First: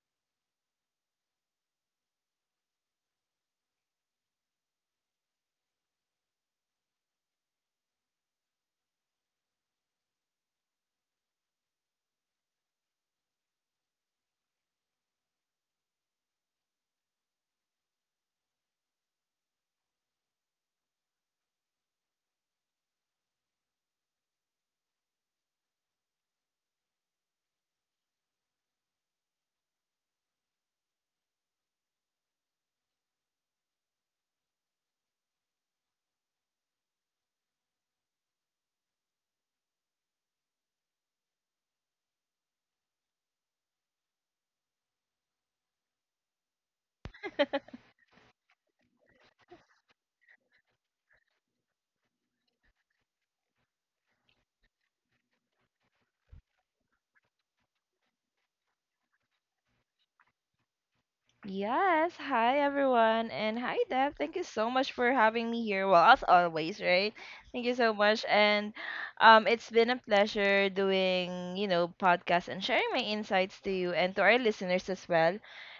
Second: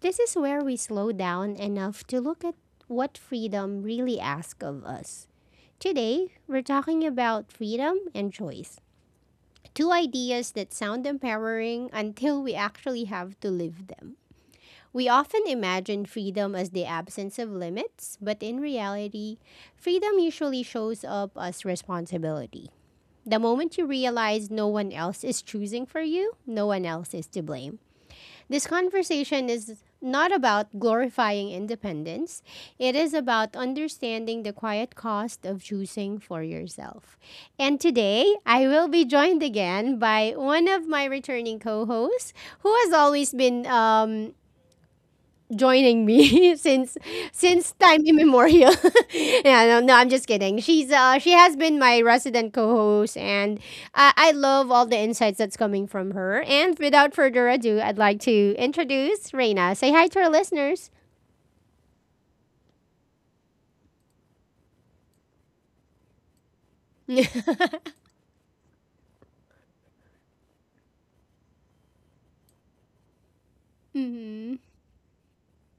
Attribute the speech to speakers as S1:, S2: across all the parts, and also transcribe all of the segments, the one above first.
S1: This is where we slow down enough to look at what freedom really asks of us. Today, we're talking about freedom and choice, two ideas that sound empowering until we actually have to live them. We often imagine freedom as the absence of limits, but in reality, freedom usually shows up as responsibility. The moment you realize no one else is choosing for you, no one else is to blame. This conversation is not about glorifying independence, it is about understanding the quiet cost of choosing for yourself. And today, I will be joined again by one of my returning co hosts who has always been joining me since time immemorial. Yeah, no, no, I'm just kidding. She's she has been my resident co-host, and I love all the insights that's coming from her. And without further ado, I'd like to introduce Reina. Say hi to our listeners.
S2: Yes, hi everyone, and hi Deb. Thank you so much for having me here. Well, as always, right? Thank you so much, and it's been a pleasure doing you know podcasts and sharing my insights to you and to our
S1: Mhm.
S2: listeners as well.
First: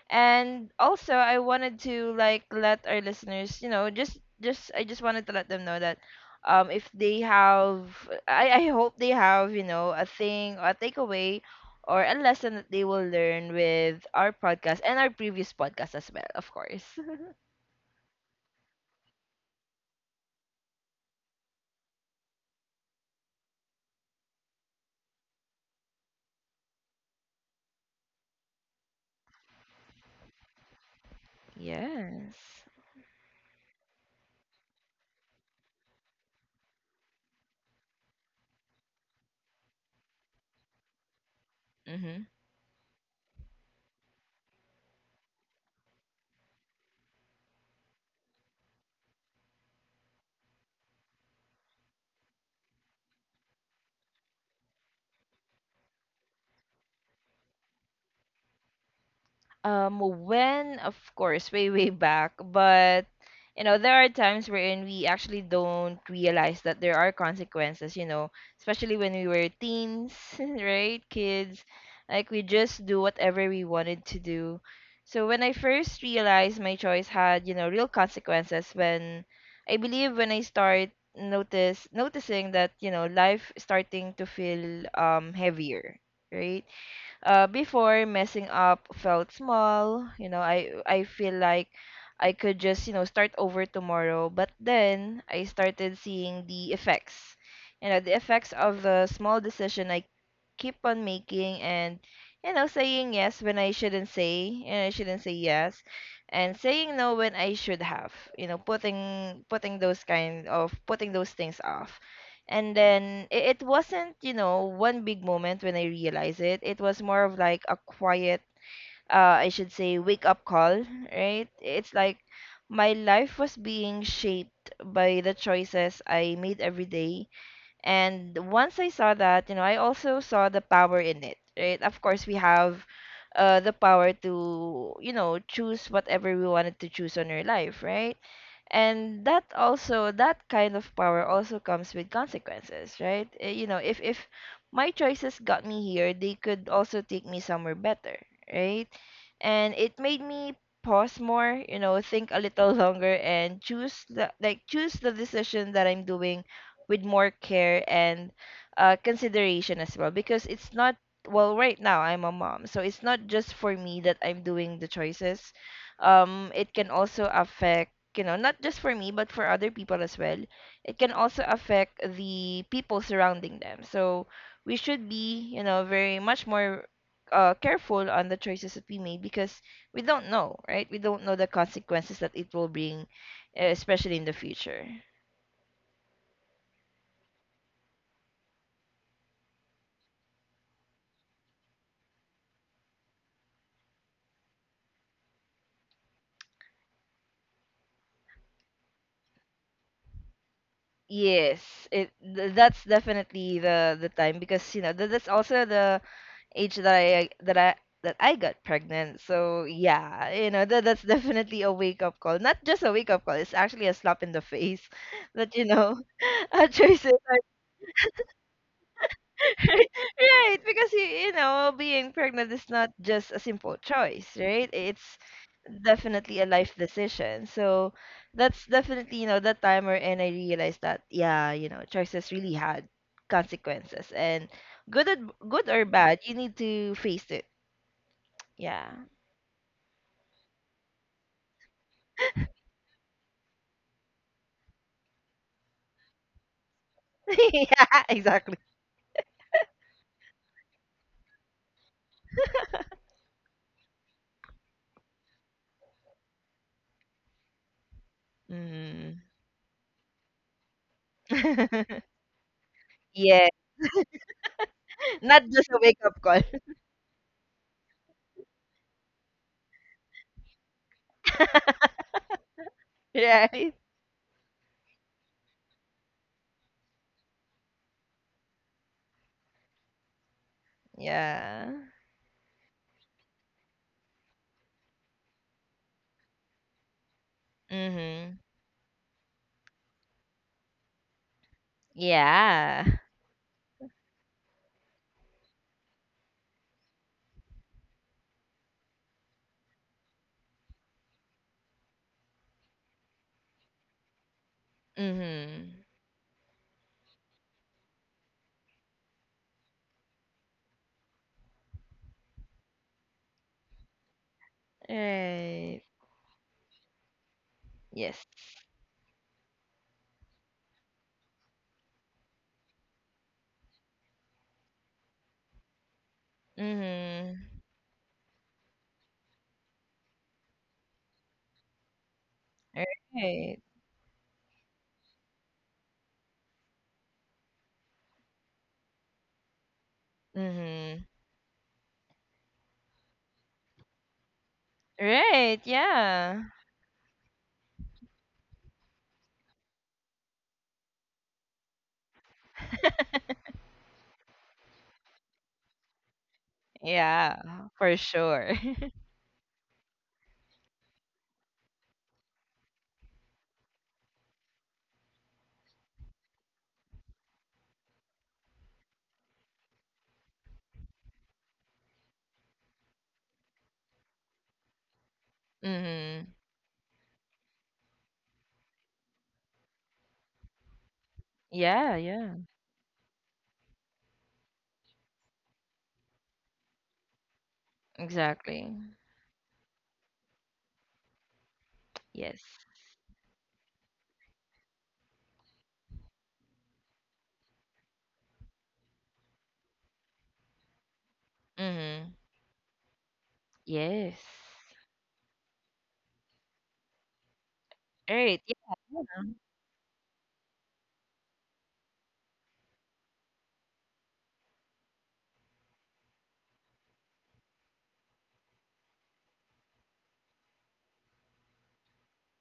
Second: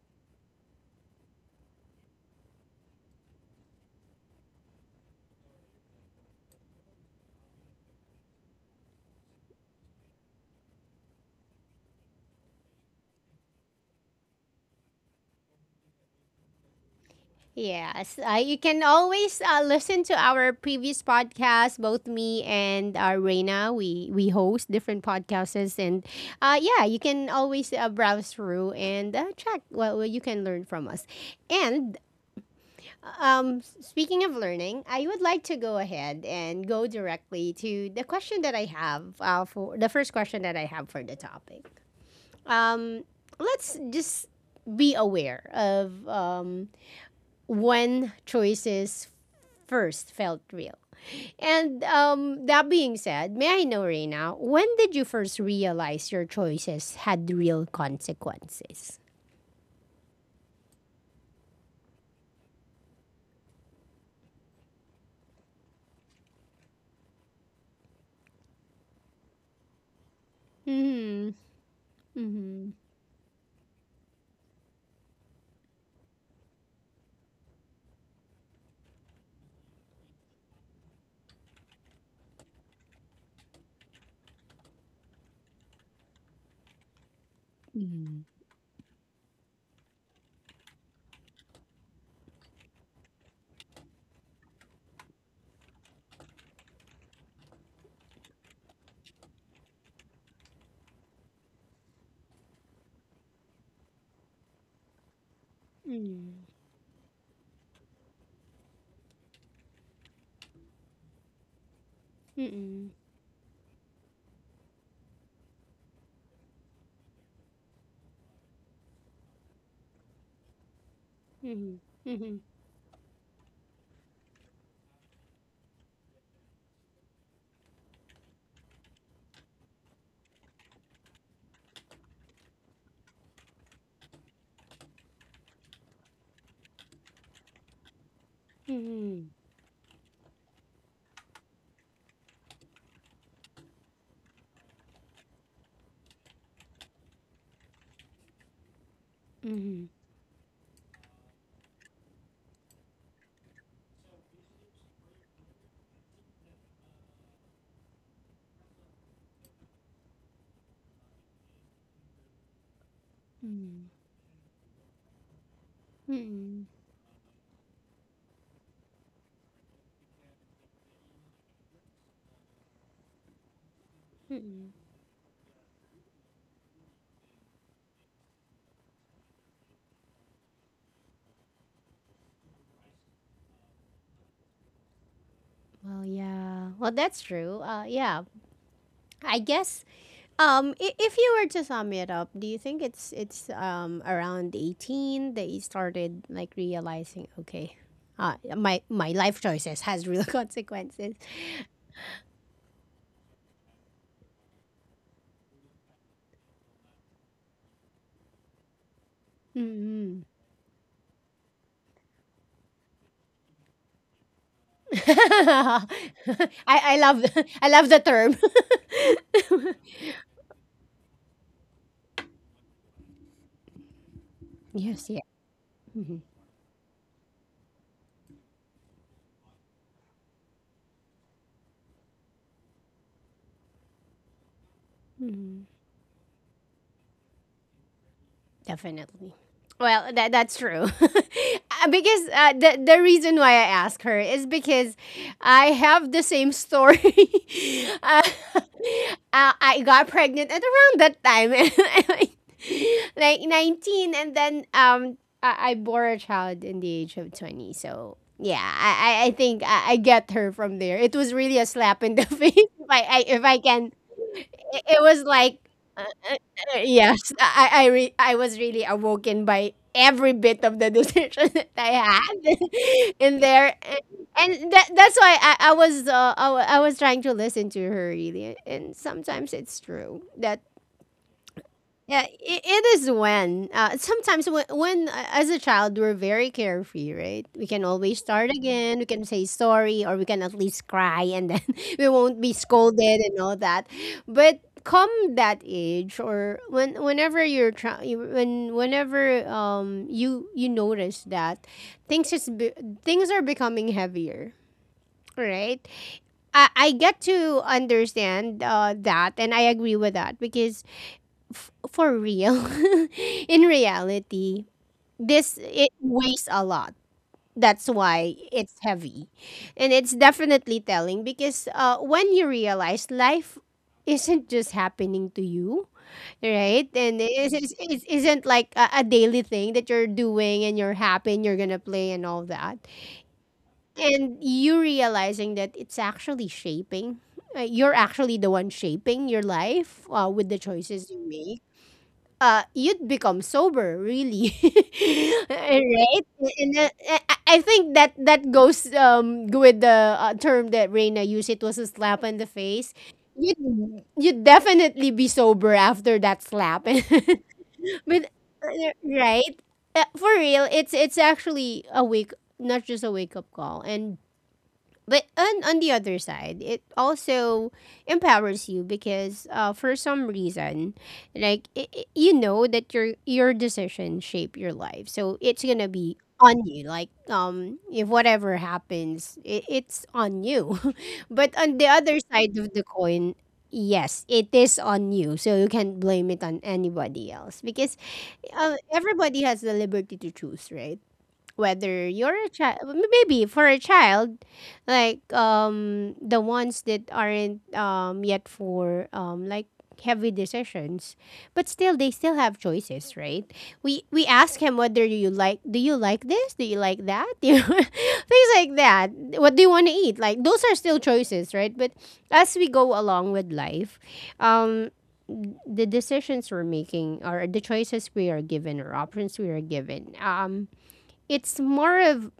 S2: And also, I wanted to like let our listeners, you know, just I just wanted to let them know that if they have, I hope they have you know a takeaway or a lesson that they will learn with our podcast and our previous podcast as well, of course.
S1: Yes, you can always listen to our previous podcast. Both me and Reina, we host different podcasts, and yeah, you can always browse through and check what you can learn from us. And
S2: Yes.
S1: speaking of learning, I would like to go ahead and go directly to the question that I have for the first question that I have for the topic.
S2: Mm-hmm.
S1: Um, let's just be aware of when choices first felt real? And that being said, may I know, Reina, when did you first realize your choices had real consequences?
S2: When of course way back, but you know there are times wherein we actually don't realize that there are consequences, you know, especially when we were teens, right?
S1: Mm-hmm.
S2: Kids, like we
S1: Mm-hmm.
S2: just do whatever we wanted to do. So when I first realized my choice had you know real consequences, when I believe when I start notice noticing that you know life starting to feel heavier, right? Uh, before
S1: Mm-hmm.
S2: messing up felt small, you know, I feel like I could just you know start over tomorrow, but then I started seeing the effects, you know, the effects of the small decision I keep on making, and you know saying yes when I shouldn't say, you know, I shouldn't say yes, and saying no when I should have, you know, putting those kind of putting those things off.
S1: Mm-hmm.
S2: And
S1: Mm-hmm.
S2: then it wasn't, you know, one big moment when I realized it. It was more of like a quiet, I should say, wake up call, right?
S1: Mm-hmm.
S2: It's
S1: Mm-hmm.
S2: like
S1: Mm-hmm.
S2: my life was being shaped by the choices I made every day, and once I saw that, you know, I also saw the power in it, right? Of course, we have the power to, you know, choose whatever we wanted to choose on our life, right? And
S1: Mm-hmm.
S2: that also, that kind of power also comes with consequences, right? You know, if my choices got me here, they could also take me somewhere better, right? And it made me pause more, you know, think a little longer and choose the like choose the decision that I'm doing with more care and consideration as well, because it's not, well, right now I'm a mom, so it's not just for
S1: Mm-hmm.
S2: me that I'm doing the choices.
S1: Mm-hmm.
S2: It can also affect, you know, not just for me but for other people as well. It can also affect the people surrounding them, so
S1: Mm-mm.
S2: we should be, you know, very much more careful on the choices that we make, because we don't know, right? We don't know the consequences that it will bring, especially in the future.
S1: Well, yeah. Well, that's true. Yeah. I guess if you were to sum it up, do you think it's around 18 that you started like realizing, okay, my my life choices has real consequences.
S2: Yes, that's definitely the time, because you know that's also the age that I that I got pregnant. So
S1: Mm-hmm.
S2: yeah, you know that that's definitely a wake up call. Not just a wake up call. It's actually a slap in the face that you know a
S1: I
S2: choice.
S1: love I love the term.
S2: Right, because you know, being pregnant is not just a simple choice, right?
S1: Yes.
S2: It's definitely a life decision. So that's definitely, you know, that time wherein I realized that yeah, you know, choices really had consequences, and good or, good or bad, you need to face it. Yeah.
S1: Definitely. Well, that that's true. Because the reason why I ask her is because I have the same story.
S2: Yeah,
S1: uh,
S2: exactly.
S1: uh, I got pregnant at around that time, like like 19, and then I bore a child in the age of 20. So yeah,
S2: Mm.
S1: I think I get her from there. It was really a slap in the face if I if
S2: Yeah.
S1: I can it was
S2: Not
S1: like
S2: just a wake
S1: uh,
S2: up
S1: uh,
S2: call,
S1: yes I was really awoken by every bit of the decision that I had in
S2: right?
S1: there and that, that's why I was I was trying to listen to her really, and sometimes it's true that
S2: Yeah.
S1: yeah, it is when sometimes when as a child we're very carefree, right? We can always
S2: Mhm.
S1: start again. We can say sorry, or we can at least cry, and then we won't be
S2: Yeah.
S1: scolded and all that. But come that age, or when whenever you're trying, when whenever you notice that things is be- things are becoming heavier, right?
S2: Mhm.
S1: I get to understand that, and I agree with that because for real, in reality, this
S2: Right.
S1: it weighs a lot. That's
S2: Yes.
S1: why it's heavy, and it's definitely telling because when you realize life isn't just happening to you, right? And
S2: Mm-hmm.
S1: it isn't like a daily thing that you're doing and you're happy and you're gonna play and all that.
S2: Right.
S1: And you realizing that it's actually shaping. You're actually the one shaping your life with the
S2: Mm-hmm.
S1: choices you make, you'd become sober, really,
S2: Right.
S1: right?
S2: Yeah.
S1: And I think that that goes with the term that Reina used. It was a slap in the face. You'd definitely be sober after that slap,
S2: Yeah, for
S1: but
S2: sure.
S1: right? For real, it's actually a wake, not just a wake up call, and but on the other side, it also empowers you because for some reason, like you know that your decision shape your life, so it's gonna be
S2: Mm-hmm.
S1: on you. Like if whatever happens, it's on you. But on the
S2: Yeah,
S1: other
S2: yeah.
S1: side of the coin, yes, it is on you, so you can't blame it on anybody else because
S2: Exactly.
S1: everybody has the liberty to choose, right? Whether
S2: Yes.
S1: you're a child, maybe for a child, like the ones that aren't yet for like heavy decisions, but still
S2: Mm-hmm.
S1: they still have choices, right? we
S2: Yes.
S1: we ask him, whether you like, do you like this, do you like that, you know,
S2: Right.
S1: things like that, what do you want to eat, like those are still choices, right? But as we go along with life, um the decisions we're making or the choices we are given or options we are given, it's more of,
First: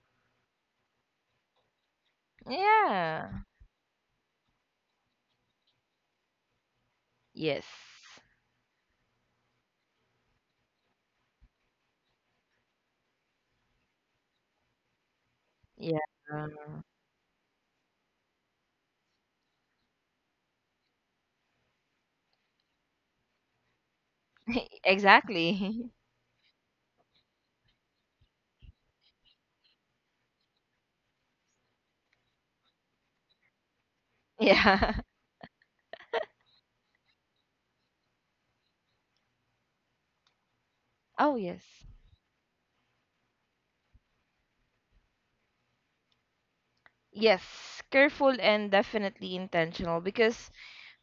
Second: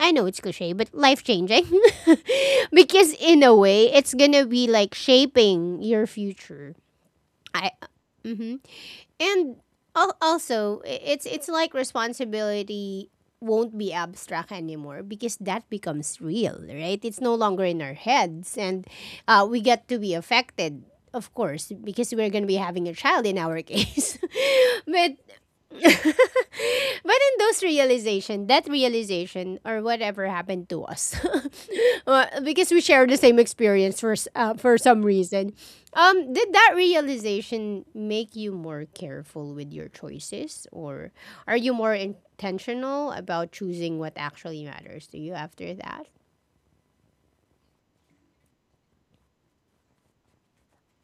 S1: I know it's cliche, but life changing. Because
S2: Yeah.
S1: in a way, it's gonna be like shaping your future.
S2: Yes.
S1: I mhm. And also it's like responsibility won't be abstract anymore because that
S2: Yeah.
S1: becomes real, right? It's no longer in our heads, and we get to be affected, of course, because we're gonna be having a child in our case. But
S2: Exactly.
S1: but in those realization, that realization or whatever happened to us, well, because we share the same experience for for
S2: Yeah.
S1: some reason, did that realization make you more careful with your choices, or
S2: Oh,
S1: are you
S2: yes.
S1: more intentional about choosing what actually matters to you after that?
S2: Yes. Careful and definitely intentional, because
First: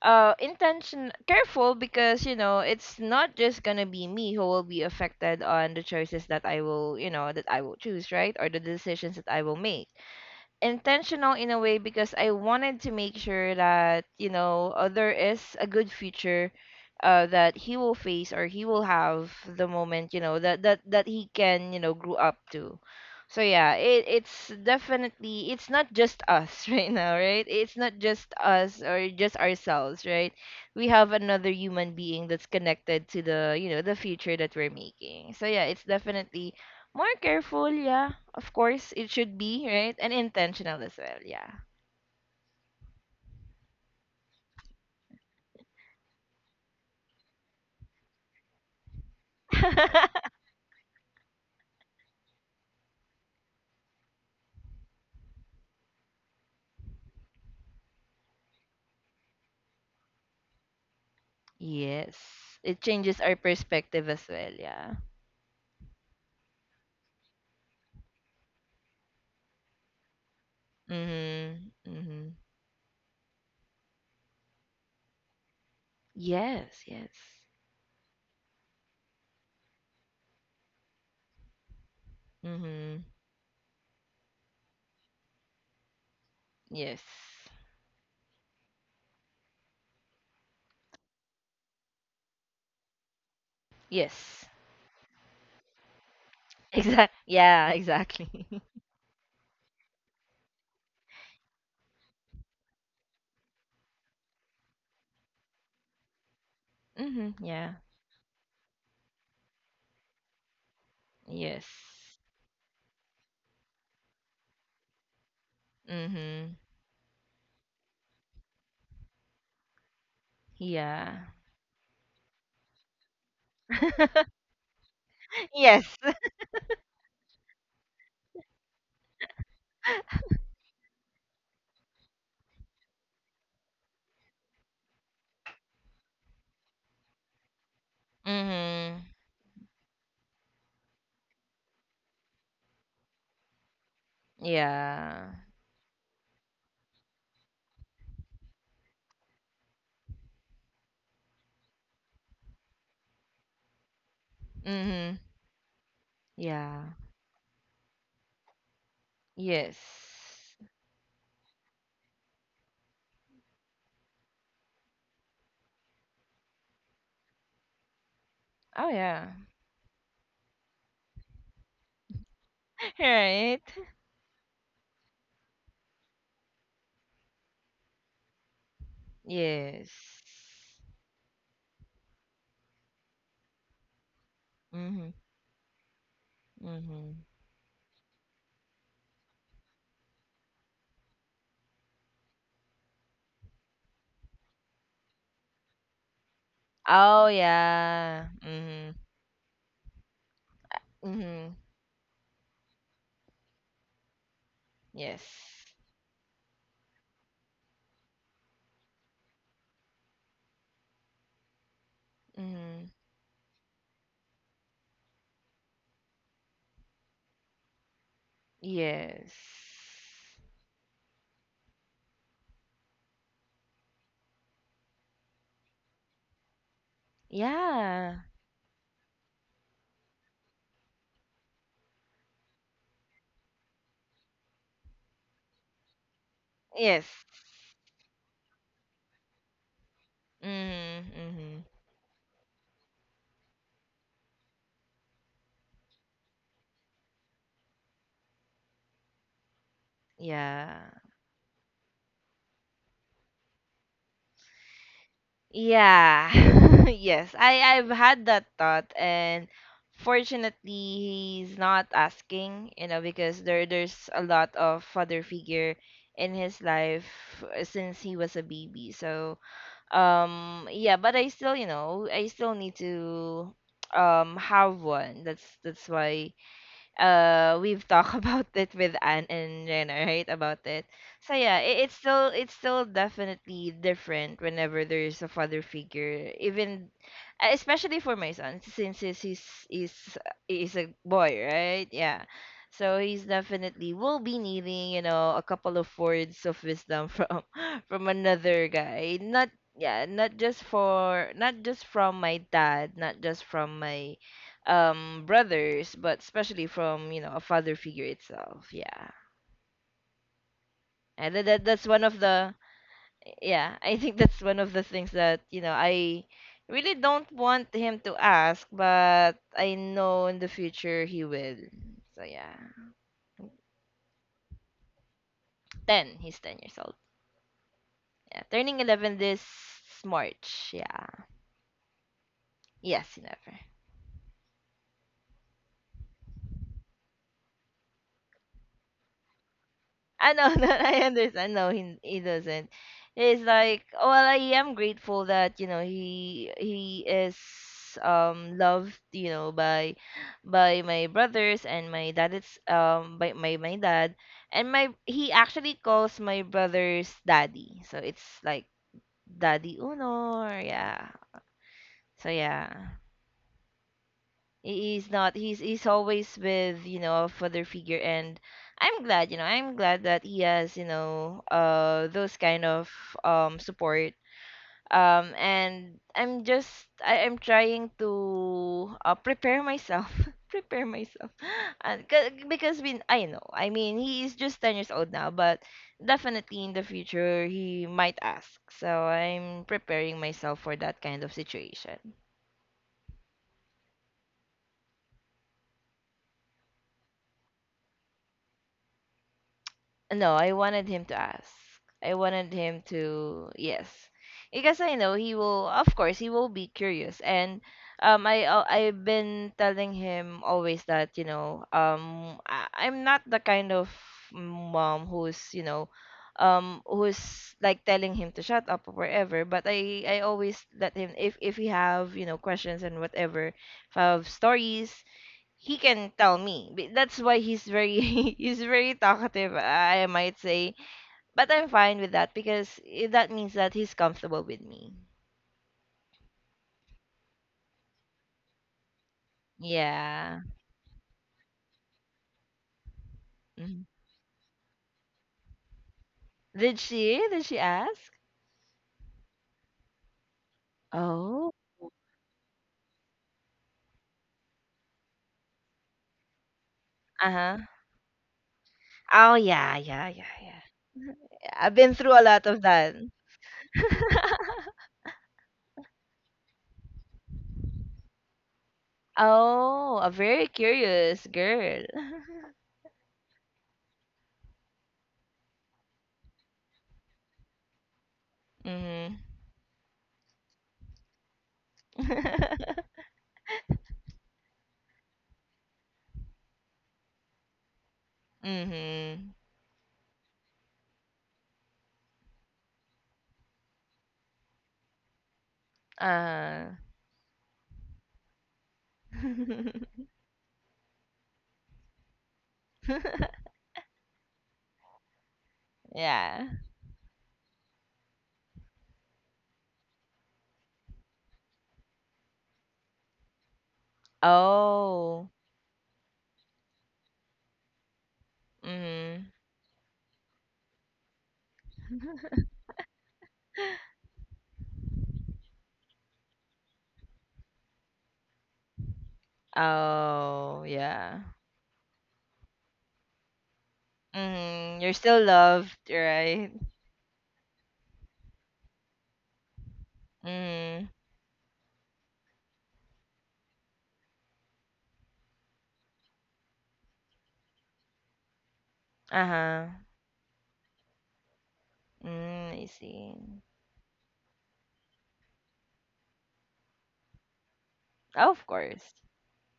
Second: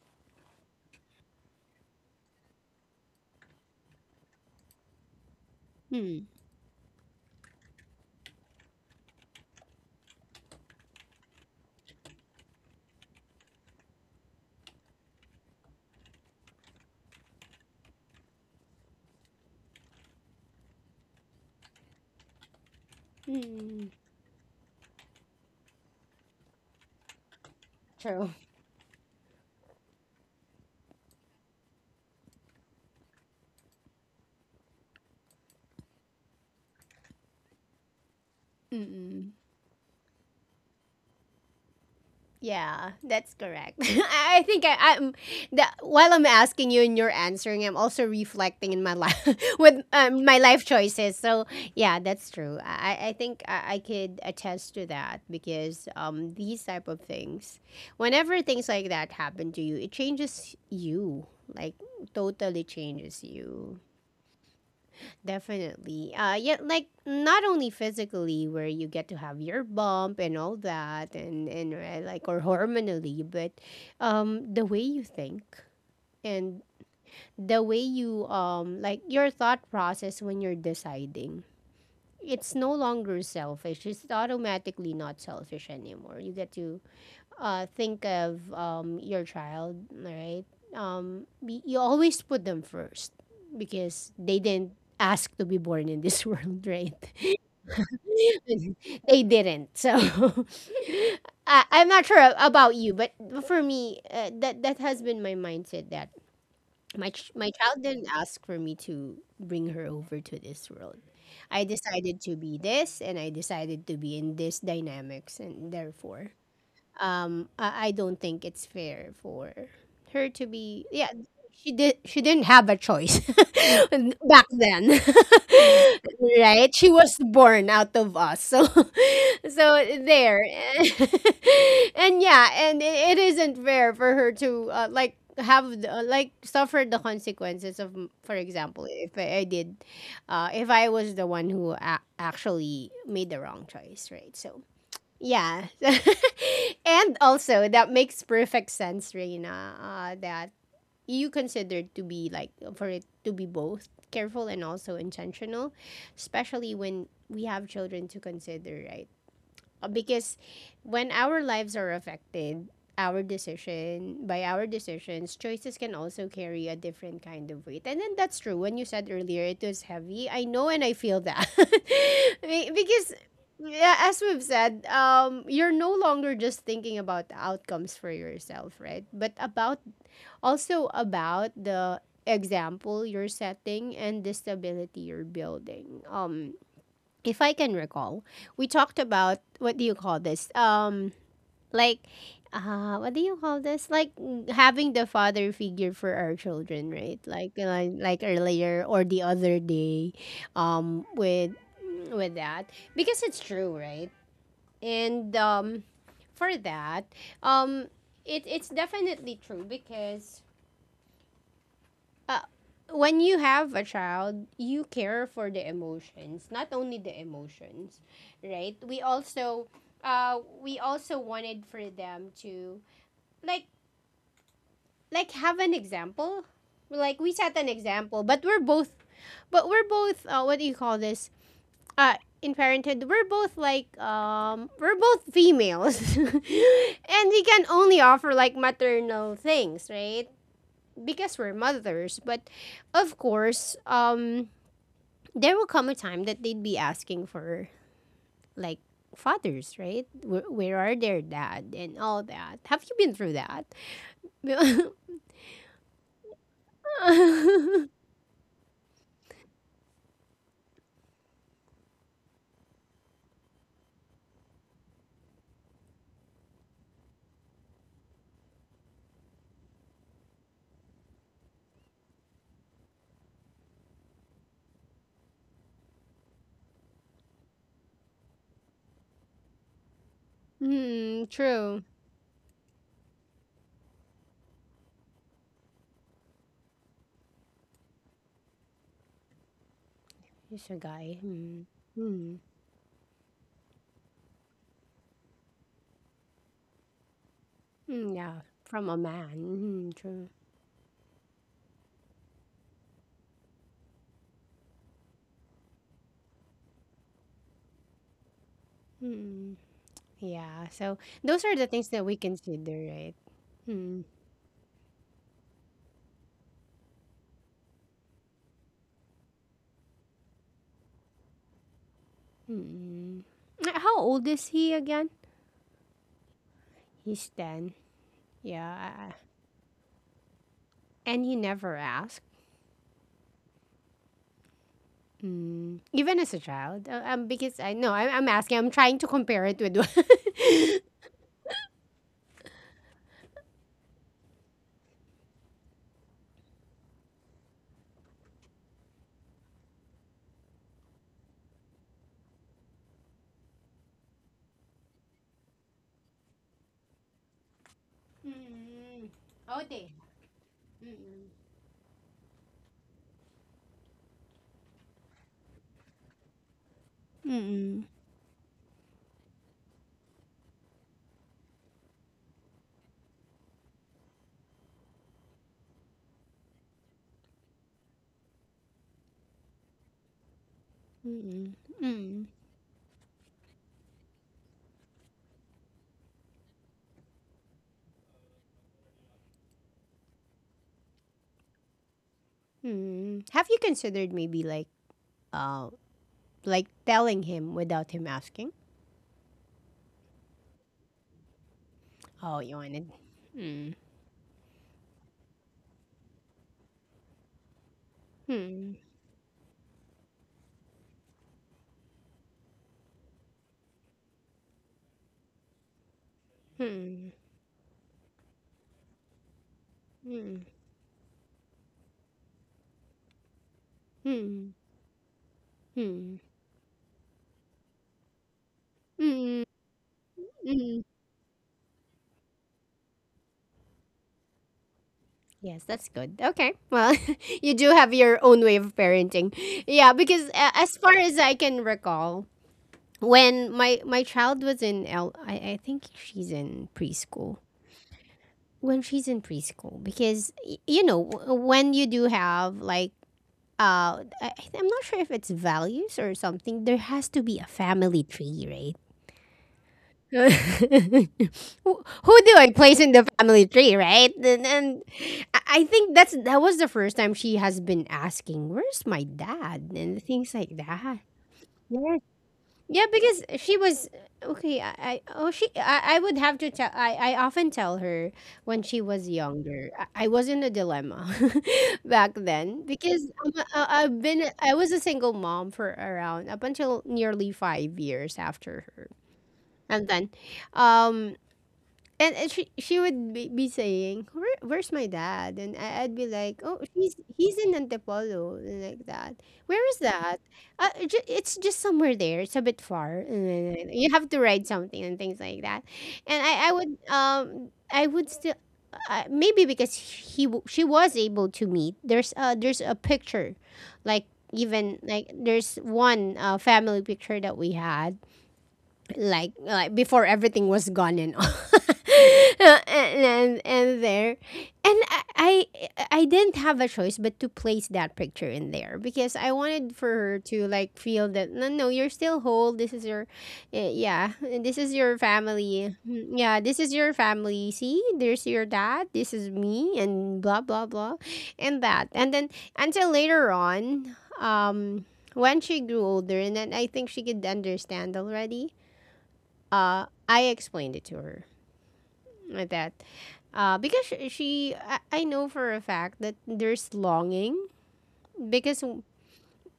S2: intention careful because you know it's not just gonna be me who will be affected on the
S1: Hmm.
S2: choices that I will, you know, that I will choose, right? Or the decisions that I will make. Intentional in a way because I wanted to make sure that you know there is a good future that he will face or he will have the moment, you know, that that he can you know grow up to. So yeah,
S1: Hmm.
S2: it it's definitely it's not just us right now, right? It's not just us or just ourselves, right? We have another human being that's connected to the you know the future that we're making. So yeah, it's definitely more careful, yeah. Of course, it
S1: True.
S2: should be, right? And intentional as well, yeah.
S1: Yeah, that's correct. I think I'm that while I'm asking you and you're answering, I'm also reflecting in my life with my life choices. So yeah, that's true. I think I could attest to that because these type of things, whenever things like that happen to you, it changes you. Like
S2: Yes.
S1: totally
S2: It changes
S1: changes
S2: our
S1: you.
S2: perspective as well, yeah.
S1: Definitely. Yeah, like not only physically where you get to have your bump and all that, and
S2: Mhm.
S1: like
S2: Mhm.
S1: or hormonally, but the way you think and
S2: Yes, yes.
S1: the way you like your thought process when you're deciding. It's no
S2: Mhm.
S1: longer selfish. It's automatically not selfish anymore. You get to
S2: Yes.
S1: think of your child, right? You always put them first because they
S2: Yes.
S1: didn't ask to be born in this world, right?
S2: Exact. Yeah, exactly.
S1: They didn't. So I'm not sure about you, but for me, that that has been my mindset, that
S2: Mhm.
S1: my
S2: Yeah.
S1: child didn't ask for me to bring her over to this world. I decided
S2: Yes.
S1: to be this, and I decided to be in this dynamics, and therefore,
S2: Mhm.
S1: I don't think it's fair for her to be, yeah,
S2: Yeah.
S1: she didn't have a choice, and back then,
S2: Yes.
S1: right, she was born out of us, so so there. And yeah, and it isn't fair for her to like have the, like suffer the consequences of for example,
S2: Mhm.
S1: if I did, if I was the one who actually made the wrong choice, right? So
S2: Yeah.
S1: yeah. And also, that makes perfect sense, Reina, that you consider to be like, for it to be both careful and also
S2: Mhm.
S1: intentional, especially
S2: Yeah.
S1: when we have children to consider, right?
S2: Yes.
S1: Because when our lives are affected, by our decisions, choices can also carry a different kind of weight. And then that's true. When you
S2: Oh
S1: said
S2: yeah.
S1: earlier it was heavy, I know and I feel that. Because
S2: Right.
S1: yeah, as we've said, you're no longer just thinking about the outcomes for yourself, right? But about
S2: Yes.
S1: also about the example you're setting and the stability
S2: Mhm,
S1: you're building.
S2: mhm.
S1: If I can recall, we talked about, what do you call this? Like, what do you call this? Like mm, having the father figure for our children, right?
S2: Oh,
S1: Like
S2: yeah.
S1: earlier
S2: Mhm,
S1: or the other day, um, with
S2: mhm.
S1: with that, because it's true, right? And
S2: Yes.
S1: for that, um, it's definitely true because uh,
S2: Mhm.
S1: when you have a child, you care for the emotions, not only the emotions, right?
S2: Yes.
S1: We also wanted for them to like like have an example. Like we set an example,
S2: Yeah.
S1: but we're both what do you call this? Uh in parenthood, we're both like we're both females.
S2: Yes.
S1: And we can only offer like maternal things, right?
S2: Mhm,
S1: Because we're
S2: mhm.
S1: mothers, but of course, there will come a time that they'd be asking for like fathers, right? Where
S2: Yeah.
S1: are their dad and all that? Have you been through that?
S2: Yeah. Yes. I've had that thought, and fortunately he's not asking, you know, because there there's a lot of father figure in his life since he was a baby. So, yeah, but I still, you know, I still need to have one. That's why we've talked about it with Anne and Jenna, right? About it.
S1: Hmm,
S2: So yeah,
S1: true.
S2: it, it's still definitely different whenever there's a father figure, even especially for my son, since he's
S1: It's a
S2: he's a
S1: guy.
S2: boy,
S1: Hmm.
S2: right? Yeah.
S1: Hmm.
S2: So he's definitely will be needing, you know, a couple of words of wisdom from from
S1: Hmm, yeah,
S2: another
S1: from a
S2: guy.
S1: man.
S2: Not
S1: Hmm,
S2: yeah,
S1: true.
S2: not just for not just from my dad, not just from my brothers, but especially from you know a father figure itself, yeah.
S1: Hmm. Yeah, so
S2: And
S1: those
S2: that,
S1: are the
S2: that
S1: things
S2: that's
S1: that
S2: one
S1: we
S2: of the
S1: consider, right?
S2: yeah, I
S1: Hmm.
S2: think that's one of the things that you know I really don't want him to ask, but I know in the future he will. So yeah,
S1: Hmm. How old is he again?
S2: 10, he's 10 years old,
S1: He's 10.
S2: yeah, turning
S1: Yeah.
S2: 11 this March,
S1: And
S2: yeah.
S1: he never asked.
S2: Yes, never.
S1: Mm, even as a child. Because I know I'm asking, I'm trying to compare it with.
S2: I know that I understand. No, he doesn't. It's like, well, I am grateful that you know he is loved, you know, by my brothers and my dad, it's by my my dad, and my he actually calls my brothers daddy, so it's like
S1: Mm. Oh,
S2: daddy
S1: they.
S2: uno, or yeah.
S1: Mm-mm.
S2: So yeah, he's not he's he's always with you know a father
S1: Mm-mm.
S2: figure, and I'm glad, you know, I'm glad that he has, you know, those kind of support, and I'm just I, I'm trying to prepare myself prepare myself
S1: Mm-mm.
S2: and
S1: Mm-mm.
S2: because we I know I mean he is just 10 years old now, but definitely in the future he might ask, so I'm preparing myself for that kind of situation.
S1: Mm-mm. Have you considered maybe like, uh, like telling him without him asking?
S2: No, I wanted him to ask. I
S1: Oh,
S2: wanted
S1: you
S2: him
S1: wanted.
S2: to
S1: Mm.
S2: yes, because I know he will. Of course, he will be curious, and I
S1: Mm.
S2: I've been telling him always that you know I, I'm not the kind of mom who's, you know,
S1: Mm.
S2: who's like telling him to shut up or whatever, but I
S1: Mm.
S2: always let him if we have you know questions and whatever, if I have
S1: Mm.
S2: stories, he can
S1: Mm.
S2: tell me. That's why he's very he's very
S1: Mm.
S2: talkative, I might say.
S1: Mm.
S2: But I'm fine with that because that means that he's comfortable with me.
S1: Yes, that's good. Okay. Well, you do have your own way of parenting. Yeah, because
S2: Yeah.
S1: as far as I can recall, when my
S2: Mhm.
S1: my child was in L, I think she's in
S2: Did she?
S1: preschool.
S2: Did she ask?
S1: When she's in preschool, because you know
S2: Oh.
S1: when you do have like I'm not sure if it's values or something. There has to be a
S2: Uh-huh.
S1: family tree, right?
S2: Oh yeah, yeah, yeah, yeah. I've
S1: who
S2: been through
S1: who
S2: a
S1: do
S2: lot
S1: I
S2: of
S1: place in
S2: that.
S1: the family tree? Right? And I think that was the first time she has been asking, "Where's my dad?"
S2: Oh,
S1: and
S2: a
S1: things
S2: very
S1: like that.
S2: curious girl.
S1: Yeah. Yeah, because she was okay. I oh she I would have to tell. I often tell her when she was
S2: Mhm.
S1: younger. I was in a dilemma back then because I, I've been I was a single mom for around up until nearly 5 years after her.
S2: Mhm.
S1: And then, um, and she would be saying, "Where's my dad?" And I'd be like, "Oh,
S2: Uh.
S1: he's in Antipolo," and like that. Where is that? It's just somewhere there. It's a bit far. And then you have to ride something and things like that. And
S2: Yeah.
S1: I would still. Maybe because she was able to meet. There's there's a picture, like, even like
S2: Oh.
S1: there's one family picture that we had
S2: Mhm.
S1: like before everything was gone and all. And there, and I didn't have a choice but to place that picture in there because I wanted for her to
S2: Oh,
S1: like feel
S2: yeah.
S1: that, no, no, you're still whole. This is your, yeah, this is
S2: Mhm. You're
S1: your
S2: still
S1: family.
S2: loved,
S1: Mm, yeah,
S2: right?
S1: this is your family, see, there's your dad, this is me, and blah, blah,
S2: Mhm.
S1: blah. And that, and then until later on, when she grew older and then I think she could understand already.
S2: Uh-huh.
S1: I explained it to her like
S2: Mm, I
S1: that,
S2: see.
S1: because I know for a fact that there's longing.
S2: Oh, of
S1: Because,
S2: course.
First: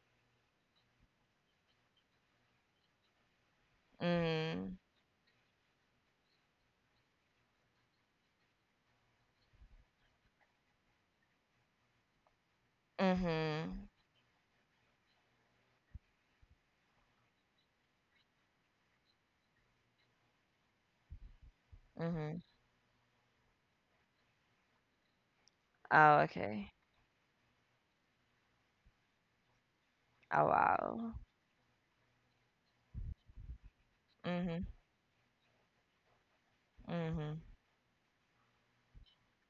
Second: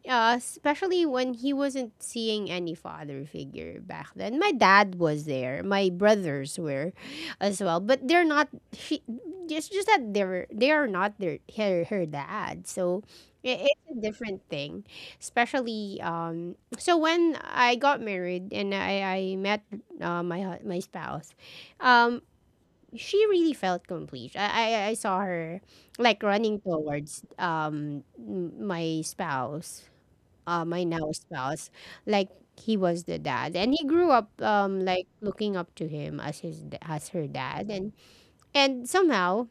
S1: yeah, especially when he wasn't seeing any father figure back then. My
S2: Mhm.
S1: dad was there. My brothers were as well, but they're not, she it's just that they are not their her dad. So
S2: Mhm.
S1: it's a different thing. Especially, so when I got married and I met my spouse. Um
S2: Mhm.
S1: she really felt complete. I saw her
S2: Oh,
S1: like running
S2: okay.
S1: towards my spouse,
S2: Oh,
S1: my now
S2: wow.
S1: spouse. Like, he was the dad, and he grew up,
S2: Mhm.
S1: like, looking up to him as as her
S2: Mhm.
S1: dad, and somehow.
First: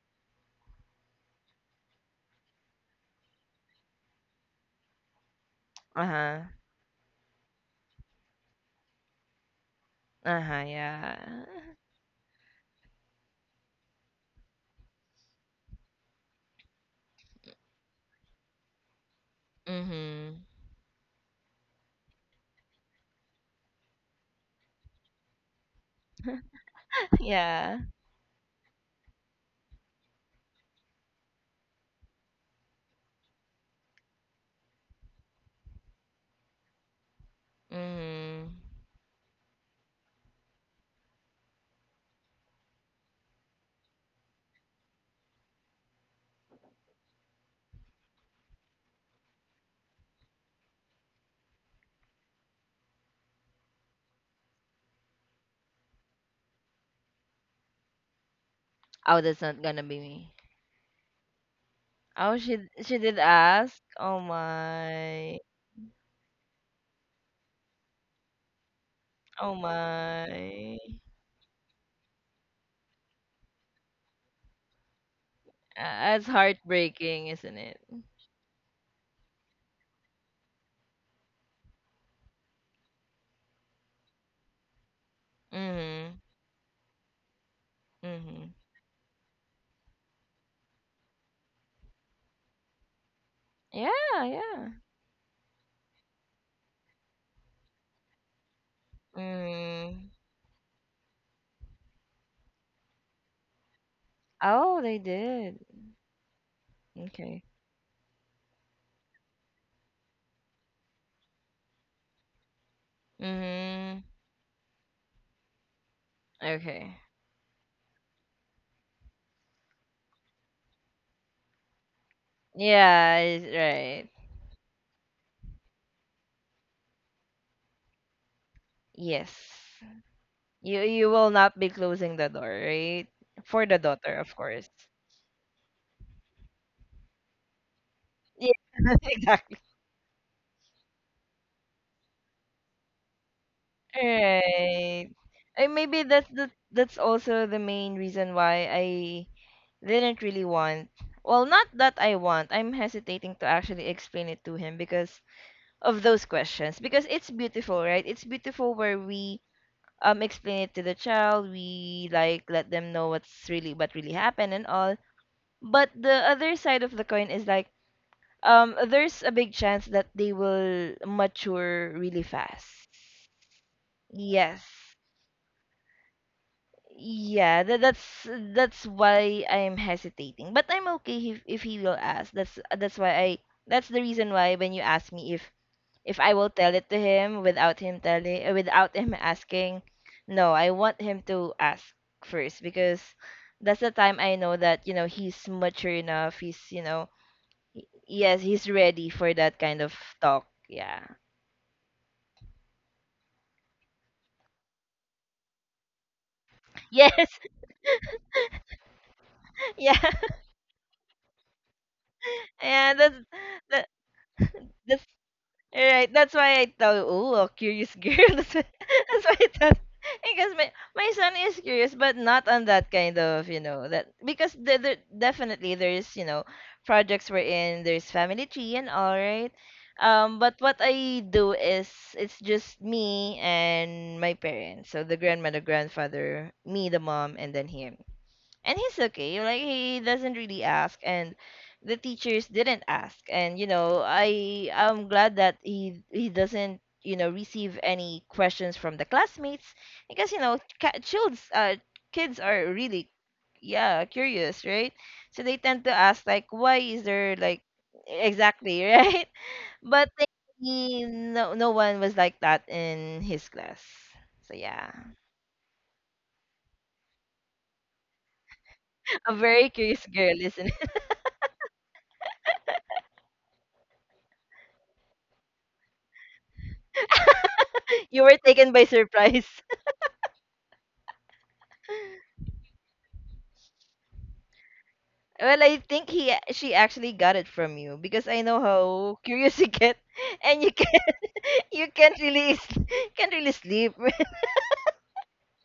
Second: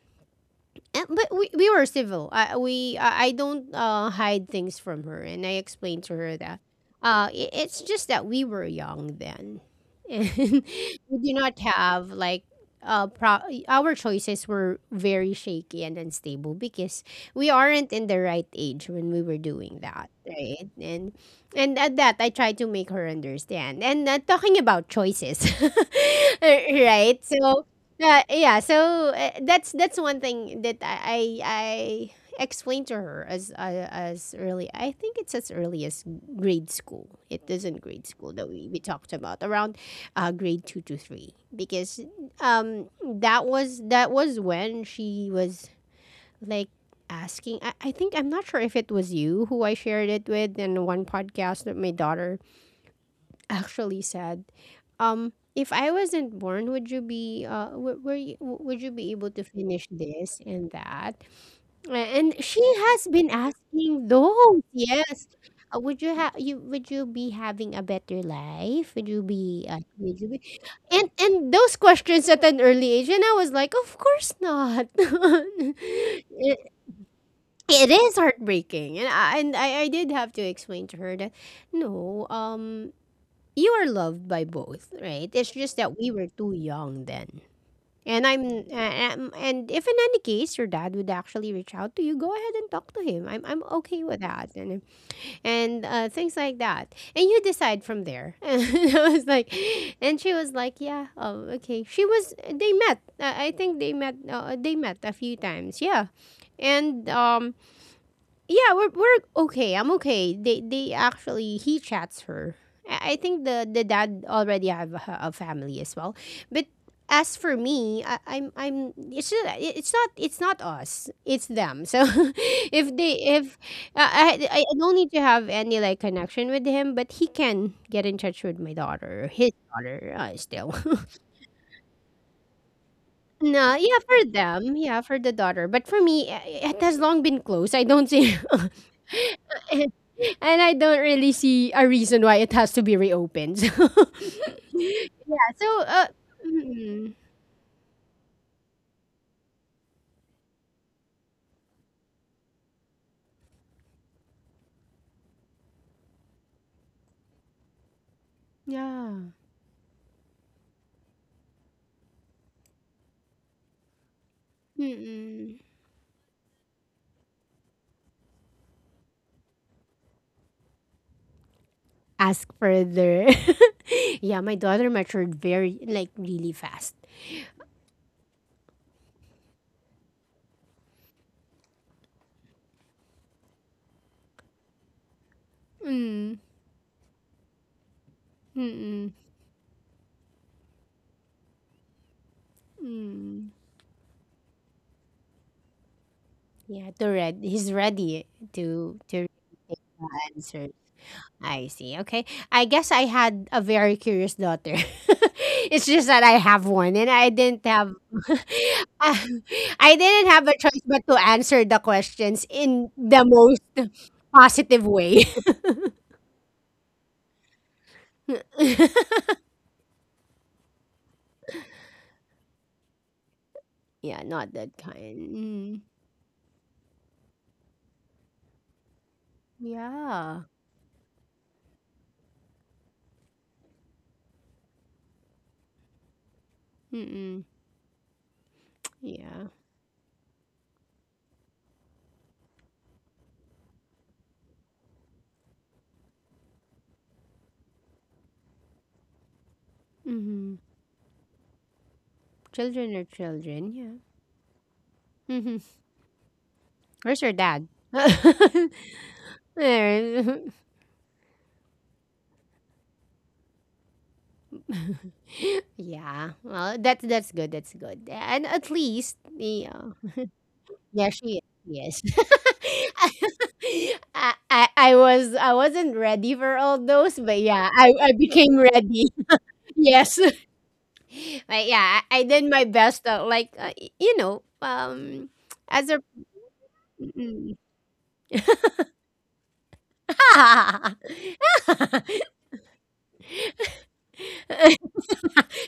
S1: But we were civil. I we I don't hide things from her, and I explained to her
S2: Uh-huh.
S1: that I it's just that we were young then, and
S2: Uh-huh,
S1: we do
S2: yeah.
S1: not have like our choices were very shaky and unstable because we aren't in the right age when we were doing that,
S2: Mhm.
S1: right? And at that, I tried to make her understand. And, talking about choices, right? So,
S2: Yeah.
S1: yeah, yeah. So, that's one thing that I explained to her as, as early. I think it's as early as grade school. It isn't grade school that
S2: Mhm.
S1: we talked about around, grade two to three because that was when she was like asking. I think I'm not sure if it was you who I shared it with in one podcast that my daughter actually said, if I wasn't born, would you be, were you, would you be
S2: Oh,
S1: able
S2: that's
S1: to
S2: not gonna
S1: finish
S2: be me.
S1: this and that?
S2: Oh,
S1: And she
S2: she
S1: has
S2: did
S1: been
S2: ask.
S1: asking
S2: Oh
S1: those. Yes,
S2: my.
S1: would you have, you, would you be having a better life? Would you
S2: Oh
S1: be, would you be?
S2: my.
S1: And those questions at an early age, and I was like, of course not.
S2: Uh, heartbreaking, isn't it?
S1: It is heartbreaking, and I did have to explain to her that, no, you are loved by both, right? It's just that we
S2: Mhm.
S1: were too young then. And I'm
S2: Mhm.
S1: and if in any case your dad would actually reach out to you, go ahead and talk to him. I'm
S2: Yeah,
S1: okay with that,
S2: yeah.
S1: and things like that. And you decide from there. And I was like,
S2: Mm.
S1: and she was like, yeah, oh, okay. She was they met. I think they met. They
S2: Oh, they
S1: met a few
S2: did.
S1: times. Yeah, and
S2: Okay.
S1: yeah, we're okay. I'm okay. They actually he chats her. I think the
S2: Mhm.
S1: dad already have a family as well. But
S2: Okay.
S1: as for me, I'm it's not, us. It's them. So if they
S2: Yeah, it's
S1: if
S2: right.
S1: I don't need to have any like connection with him, but he can get in touch with my daughter,
S2: Yes.
S1: his daughter, still.
S2: You you will not be closing the door, right? For
S1: No,
S2: the
S1: yeah,
S2: daughter,
S1: for
S2: of course.
S1: them, yeah, for the daughter. But for me, it has long been closed. I don't see.
S2: Yeah, exactly.
S1: And I don't really see a reason why it has to be reopened.
S2: Right.
S1: So, yeah,
S2: And maybe that's the that's
S1: mm,
S2: also the main reason why I didn't really want, well, not that I want, I'm hesitating to actually explain it to him because of those questions, because it's beautiful, right? It's beautiful where
S1: yeah.
S2: we explain it to the child, we like let them know what's really what really happened and all,
S1: Mm-mm.
S2: but the other side of the coin is like there's a big chance that they will mature really
S1: Ask
S2: fast.
S1: further. Yeah, my daughter
S2: Yes.
S1: matured very, like, really fast.
S2: Yeah, that, that's why I'm hesitating. But I'm okay if he will ask. That's why I that's the reason why when you ask me if I
S1: Mm,
S2: will tell it to him without him telling without
S1: mm-mm,
S2: him asking, no, I want him to ask first because
S1: mm.
S2: that's the time I know that, you know, he's mature enough. He's, you
S1: Yeah, to
S2: know,
S1: read. He's
S2: y-
S1: ready
S2: yes, he's ready
S1: to
S2: for that kind of talk.
S1: answer.
S2: Yeah.
S1: I see. Okay. I guess I had a very curious daughter. It's just that I have one and I
S2: Yes.
S1: didn't have I I
S2: Yeah.
S1: didn't have a choice but to answer the questions in
S2: Yeah, that's
S1: the most
S2: that,
S1: positive
S2: that's
S1: way.
S2: Alright, that's why I thought, oh, a curious girl. That's why I thought, because my son is curious, but not on that kind of, you know, that,
S1: Yeah, not
S2: because
S1: that kind.
S2: definitely
S1: Mm,
S2: there's, you know, projects we're in. There's family tree and all, right?
S1: yeah.
S2: But what I do is, it's just me and my parents. So the grandmother, grandfather, me, the mom,
S1: Mm-mm.
S2: and then him, and he's okay.
S1: Yeah.
S2: Like, he doesn't really ask, and the teachers didn't ask, and you know, I'm glad that he doesn't, you know, receive any questions from the classmates because, you
S1: Mm-hmm.
S2: know, child's kids are
S1: Children are
S2: really,
S1: children. Yeah.
S2: yeah, curious, right? So they
S1: Mm-hmm.
S2: tend to ask like, why is
S1: Where's your
S2: there, like,
S1: dad?
S2: exactly. Right, but
S1: There.
S2: he, no, no one was like that in his class. So yeah.
S1: Yeah. Well, that's good. That's good. And at least,
S2: A very
S1: yeah.
S2: curious girl, isn't it?
S1: Yeah, she is. Yes. I was I wasn't ready for all those, but yeah, I
S2: You were
S1: became
S2: taken by
S1: ready.
S2: surprise.
S1: Yes. But yeah, I did my best, like, you know,
S2: Well, I
S1: as a
S2: think she actually got it
S1: mm.
S2: from you, because I know how curious you get, and you can, you can't really s- can't really sleep.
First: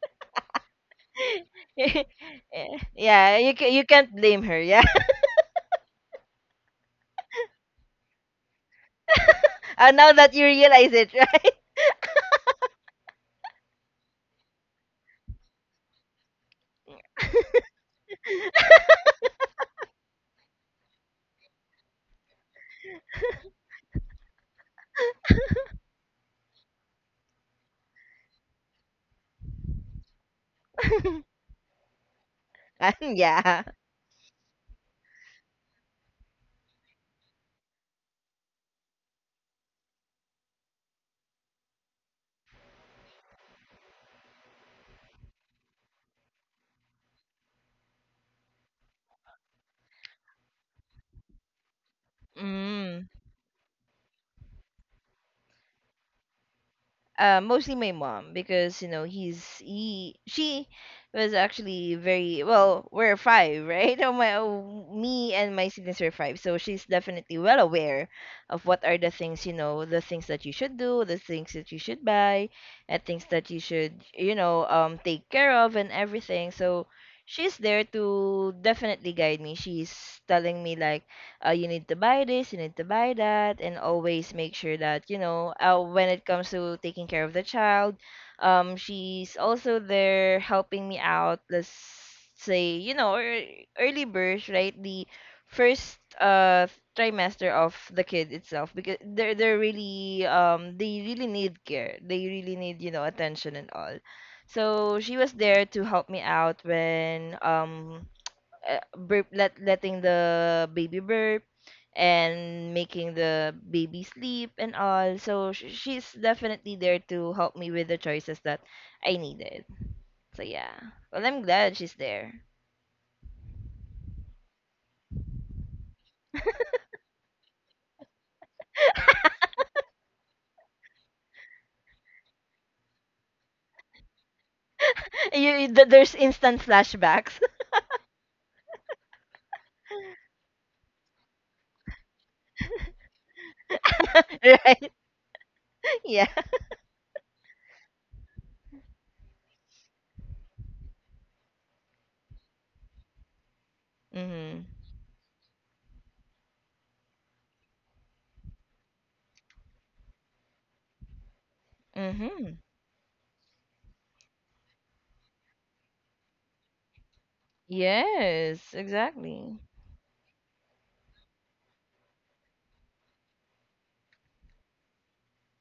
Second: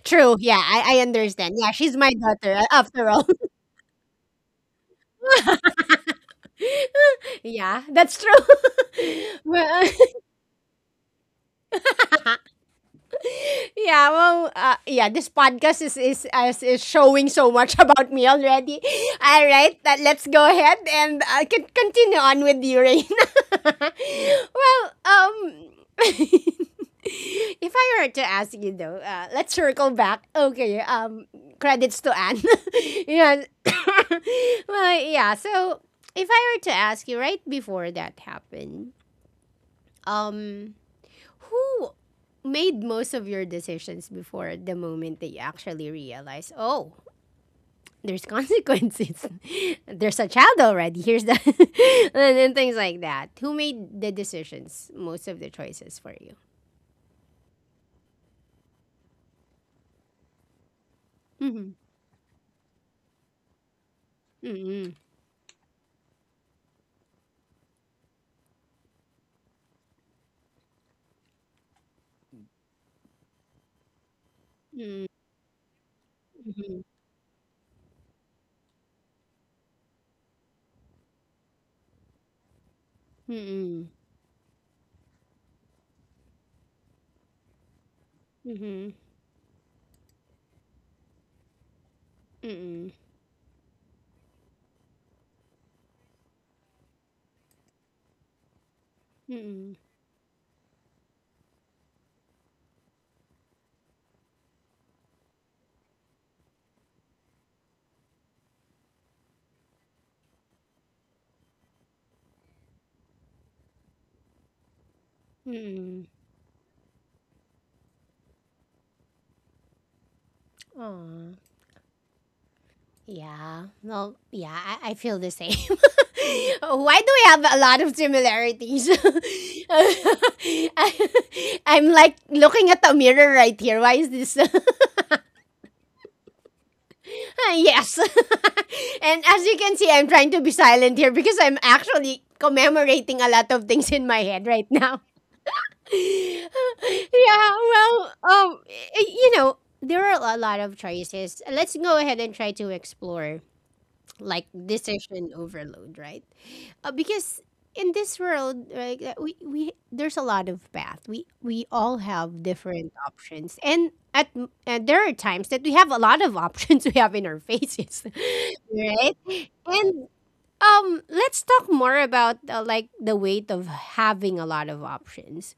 S1: True. Yeah, I understand. Yeah, she's my daughter,
S2: Eh,
S1: after all.
S2: yeah, you can you can't blame her. Yeah,
S1: Yeah, that's true. Well,
S2: now that you realize it, right?
S1: yeah, well, yeah, this podcast is showing so much about me already. All right, let's go ahead and, continue on with you, Reina. Well, if I were to ask you though, let's circle back. Okay, credits to Anne. Yeah,
S2: Yeah.
S1: well, yeah. So if I were to ask you right before that happened, um, who made most of your decisions before the moment that you actually realize, oh, there's consequences. There's a child already. Here's the and things like
S2: Mm.
S1: that. Who made the decisions, most of the choices for you?
S2: Mostly my mom because, you know, he's he she was
S1: Mhm.
S2: actually very well. We're five, right? Oh my, oh,
S1: Mm-mm.
S2: me and my siblings are five, so she's definitely well aware of what are the things, you know, the things that you should do, the things that you should buy, and things that you should, you know,
S1: Mm-mm.
S2: take care of and everything.
S1: Mm-mm.
S2: So she's there to definitely guide me. She's telling me like, you need to buy this, you need to buy that, and
S1: mm
S2: always make sure that, you know, when it comes to taking care of the child, she's also there helping me out. Let's say, you know, early birth, right? The first trimester of the kid itself, because they're really, they really need care, they really need, you know, attention and all. So she was there to help me out when, burp, letting the baby burp and making the baby sleep and all. So she's definitely there to help me with the choices that I needed. So yeah, well,
S1: Aw.
S2: I'm glad she's there.
S1: Yeah. Well, yeah, I feel the same. Why do we have a lot of similarities? I, am like looking at the mirror right here. Why is this?
S2: There's instant flashbacks.
S1: Yes. And as you can see, I'm trying to be silent here because I'm actually commemorating a lot of things in my head right
S2: Right.
S1: now.
S2: Yeah.
S1: Yeah, well, you know, there are a lot of choices. Let's go ahead and try to explore like
S2: Mm-hmm.
S1: decision overload, right? Because in this world, right, we there's a lot of path. We all have
S2: Mm-hmm.
S1: different options, and and there are times that we have a lot of options we have in our faces,
S2: Yes,
S1: right?
S2: exactly.
S1: And, let's talk more about, like, the weight of having a lot of options.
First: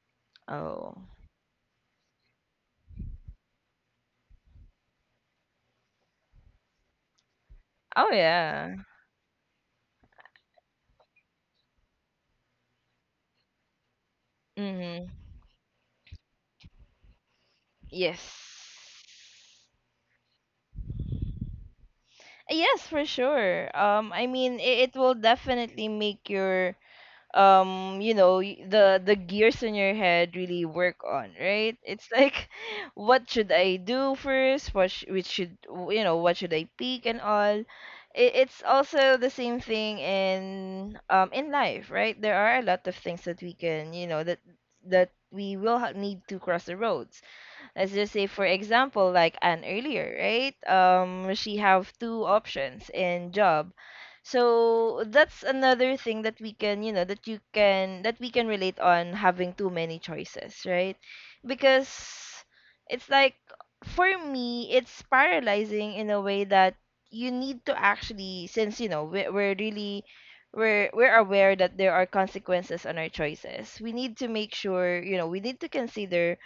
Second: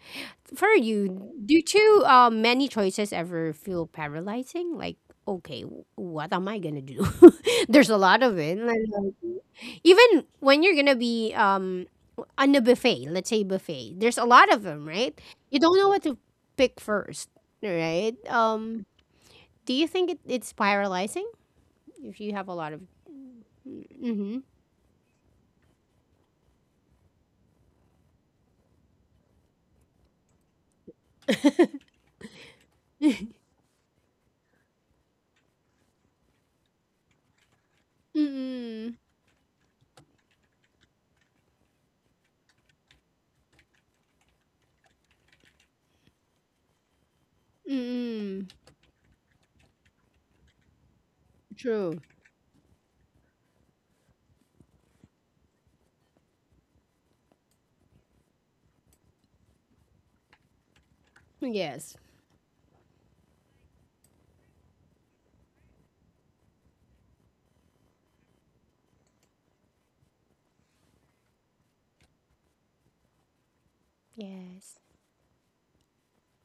S1: For
S2: Oh.
S1: you, do too, many choices ever feel paralyzing? Like, okay, what am I gonna do? There's a
S2: Oh
S1: lot of it.
S2: yeah.
S1: Like, even when you're gonna be on a buffet, let's say buffet, there's a lot of them, right?
S2: Mm-hmm.
S1: You don't know what to pick first, right?
S2: Yes.
S1: Do you think it's paralyzing if you have a lot of?
S2: Yes, for sure. I
S1: Mm-hmm.
S2: mean, it will definitely make your, you know, the gears in your head really work on, right? It's like, what should I do first? What sh which should w- You know, what should I pick and all? It, it's
S1: Mm-mm.
S2: also the same thing in life, right? There are a lot of things that we can, you know, that that we will ha need to cross the roads. Let's just say, for
S1: Mm-mm.
S2: example, like an earlier, right? She have
S1: True.
S2: two options in job. So that's another thing that we can, you know, that you can, that we can relate on, having too many choices, right?
S1: Yes.
S2: Because it's like, for me, it's paralyzing in a way that you need to actually, since, you know, we're really, we're aware that there are consequences on our choices. We need to make
S1: Yes.
S2: sure, you know, we need to consider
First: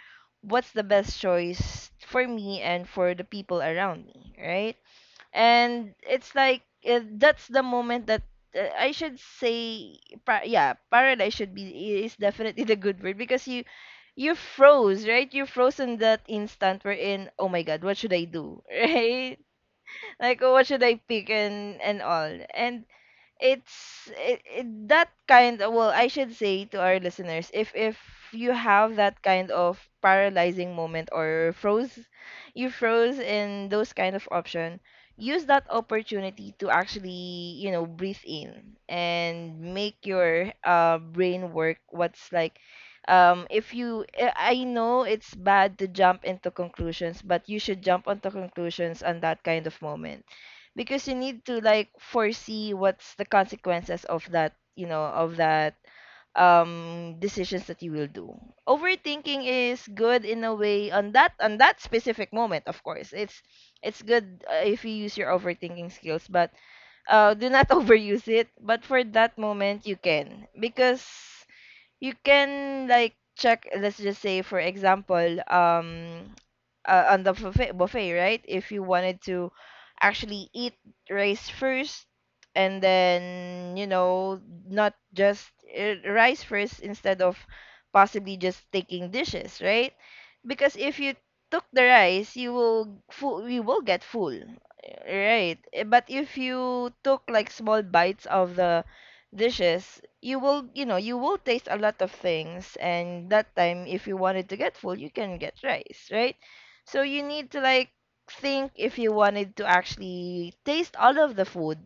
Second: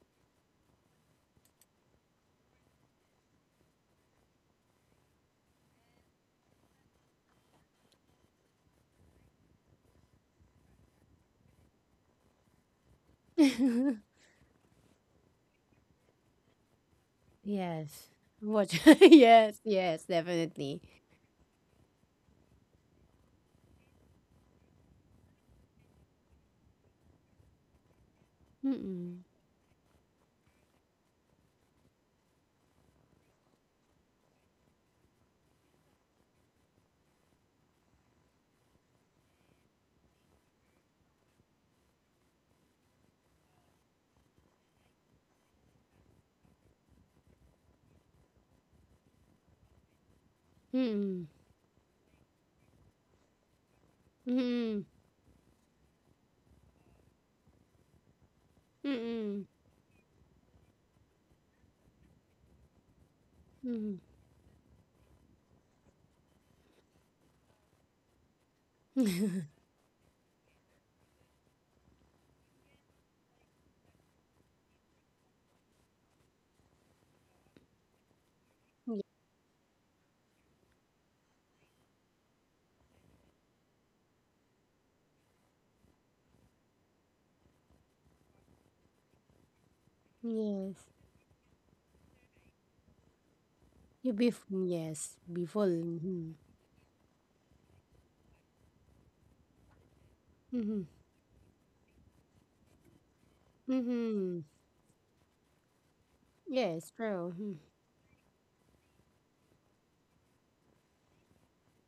S2: what's the best choice for me and for the people around me, right? And it's like, that's the moment that, I should say, yeah, paradise should be, is definitely the good word, because you you froze, right? You froze in that instant we're in. Oh my God, what
S1: Yes.
S2: should I do?
S1: Watch
S2: Right?
S1: yes, yes,
S2: Like, oh, what
S1: definitely.
S2: should I pick and all? And it's that kind of, well, I should say to our listeners, if you have
S1: Mm-mm.
S2: that kind of paralyzing moment or froze, you froze in those kind of option, use that opportunity to actually, you know, breathe in and make your brain work. What's like, if you I know it's bad to jump into conclusions, but you should jump onto conclusions on that kind of moment, because you
S1: Mm-mm.
S2: need to like foresee what's the consequences of that,
S1: Mm-mm.
S2: you know, of that decisions that you will do. Overthinking
S1: Mm-mm.
S2: is good in a way on that, on that specific moment. Of course, it's good, if you use your overthinking skills. But do not overuse it, but for that
S1: Mm-mm.
S2: moment you can, because you can like check. Let's just say, for example, on the buffet, right? If you
S1: Ye
S2: wanted to actually eat rice first, and then, you know, not just, rice first instead of possibly just taking dishes, right? Because
S1: yes.
S2: if you took the rice, you will get
S1: You be
S2: full,
S1: f yes, be
S2: right?
S1: full.
S2: Eh, but
S1: Mhm.
S2: if you took like small bites of the dishes, you will, you
S1: Mhm.
S2: know, you will taste a lot of things. And that time, if you
S1: Mhm.
S2: wanted to get full, you can get rice, right?
S1: Yes,
S2: So you
S1: true.
S2: need
S1: Mhm.
S2: to like think, if you wanted to actually taste all of the food,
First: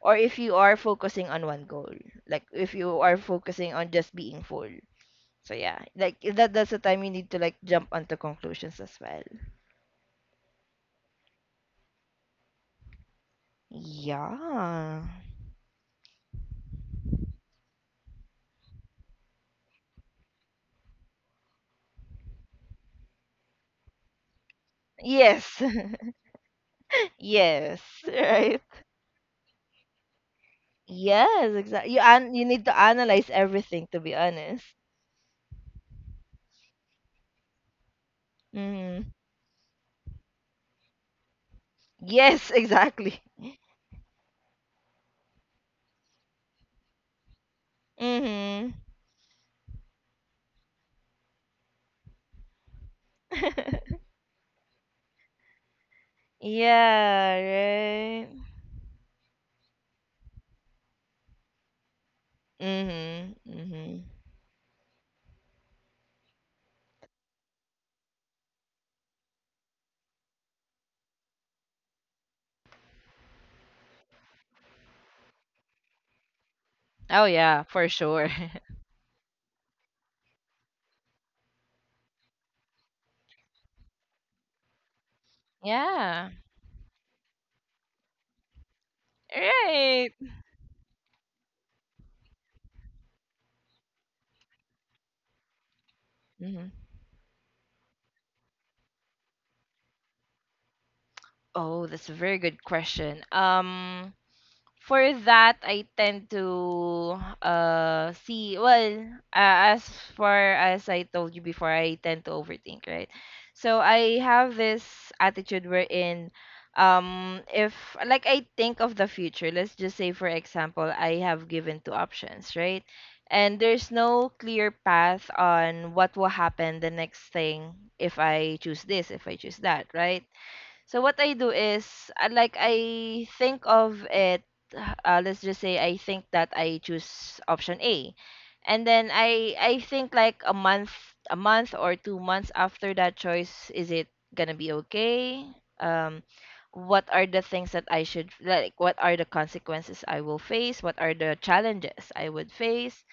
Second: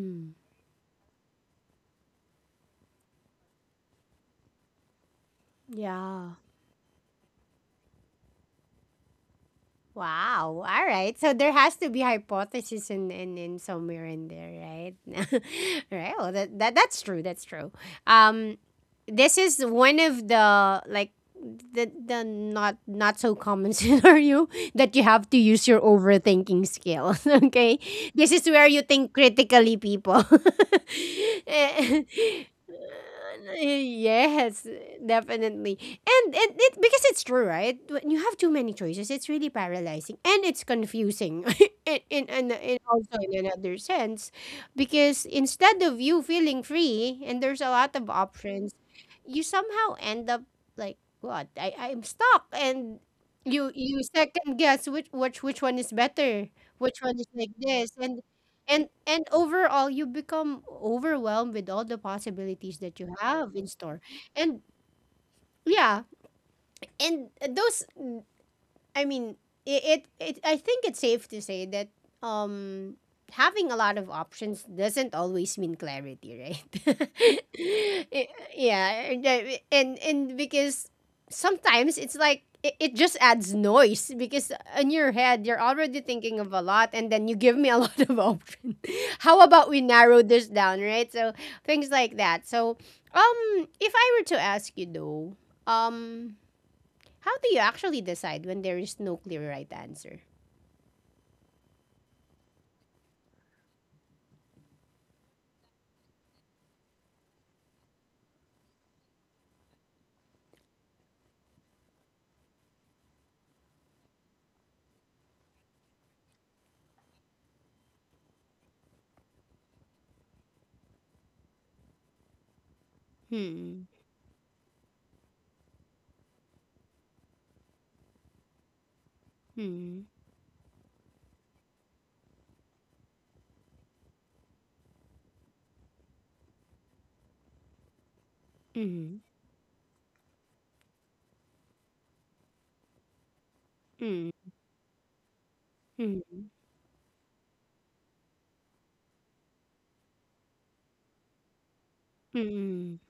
S2: or if you are focusing on one goal, like if you are focusing on just being full. So yeah, like
S1: Yeah.
S2: that, that's the time you need to like jump onto conclusions as well.
S1: Wow. All right. So there has to be hypothesis in somewhere in there, right?
S2: Yeah.
S1: All right. Well, that's true. That's true. Um, this is one of the like the not so common scenario that you have to
S2: Yes.
S1: use your overthinking skill.
S2: Yes.
S1: Okay, this is
S2: Right.
S1: where you think critically, people.
S2: Yes, exactly. You
S1: Eh,
S2: an you need to analyze everything, to be
S1: Yes,
S2: honest.
S1: definitely. And it because it's true, right? When you have too many
S2: Hmm.
S1: choices, it's really paralyzing and it's confusing
S2: Yes,
S1: in also
S2: exactly.
S1: in another sense. Because instead of you feeling free and there's a lot of
S2: Hmm.
S1: options, you somehow end up like, what? I'm stuck, and you second guess which one is better, which one is like this, and
S2: Yeah, right.
S1: overall, you become overwhelmed with all the possibilities that you
S2: Hmm.
S1: have in store.
S2: Hmm.
S1: And yeah, and those, I mean, it I think it's safe to say that um having a lot of options doesn't always mean clarity, right?
S2: Oh yeah, for sure.
S1: I- yeah, and because sometimes it's like it just adds noise, because in your head you're already
S2: Yeah.
S1: thinking of a lot and then you give me a lot of options. How about we
S2: Right.
S1: narrow this down, right? So things like that. So um if I were to ask you though, um
S2: Hmm.
S1: how do you actually decide when there is no clear right answer?
S2: Oh, that's a very good question. For that, I tend to see, well, as far as I told you before, I tend to overthink, right? So I have this attitude wherein, if like I think of the future. Let's just say, for example, I have given two options, right? And
S1: Hmm.
S2: there's no clear path on what will happen the next thing, if I choose this, if I choose that,
S1: Hmm.
S2: right? So what I do is I think of it. Let's just say I think that I choose option A. And then
S1: Hmm.
S2: I think like a month or 2 months after that choice, is it
S1: Hmm.
S2: going to be okay? Um
S1: Hmm.
S2: what are the things that I should, like, what are the consequences I will face? What are the challenges I would
S1: Hmm.
S2: face?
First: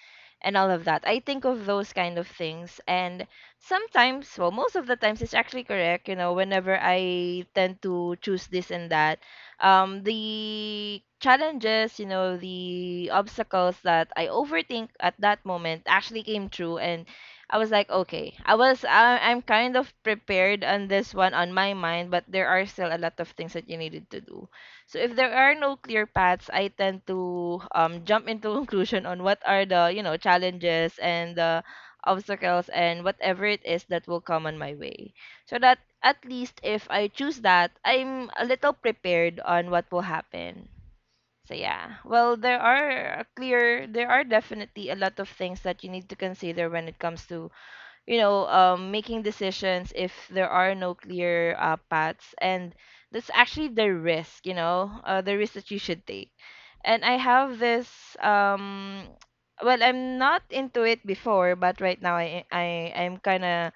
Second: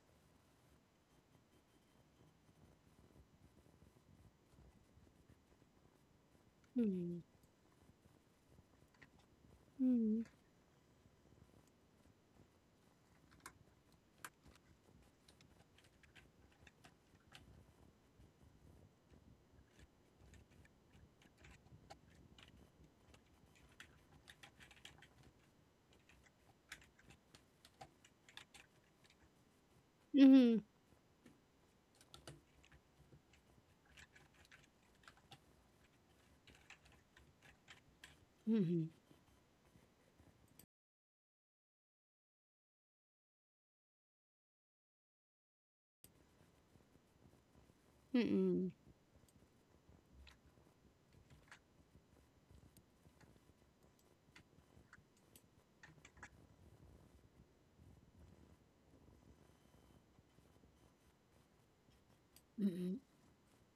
S2: And all of that. I think of those kind of things. And sometimes, well, most of the times, it's actually correct, you know, whenever
S1: Hmm.
S2: I tend to choose this and that,
S1: Hmm.
S2: the challenges, you know, the obstacles that I overthink at that moment actually came true. And I was like, okay, I'm kind of prepared on this one on my mind, but there are still a lot of things that you needed to do. So if there are no clear paths, I tend to jump into conclusion on what are the, you know,
S1: Hmm.
S2: challenges and the obstacles, and whatever it is that will come on my way. So that at least if I choose that, I'm a
S1: Hmm.
S2: little
S1: Hmm.
S2: prepared on what will happen. So yeah, well, there are definitely a lot of things that you need to consider when it comes to, you know,
S1: Hmm.
S2: making decisions if there are no clear paths. And that's actually the risk, you know, the risk that you should take. And I have this, um, well, I'm not into it before, but right now I, I,
S1: Hmm.
S2: I'm kind of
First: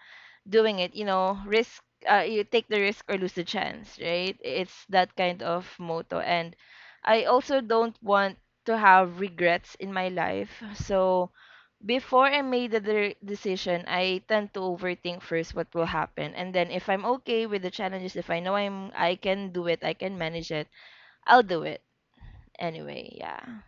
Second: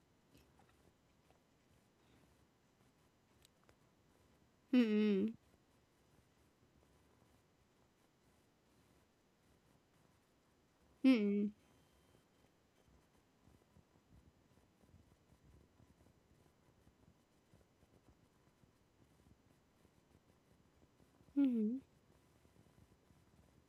S2: doing it, you know, risk. You take the risk or lose the chance, right? It's that
S1: Hmm.
S2: kind of motto. And I also don't want to have regrets in my life. So
S1: Hmm.
S2: before I made the decision, I tend to overthink first what will happen, and then if I'm okay with the challenges, if I know I can do it, I can manage it, I'll do
S1: Hmm.
S2: it anyway. Yeah.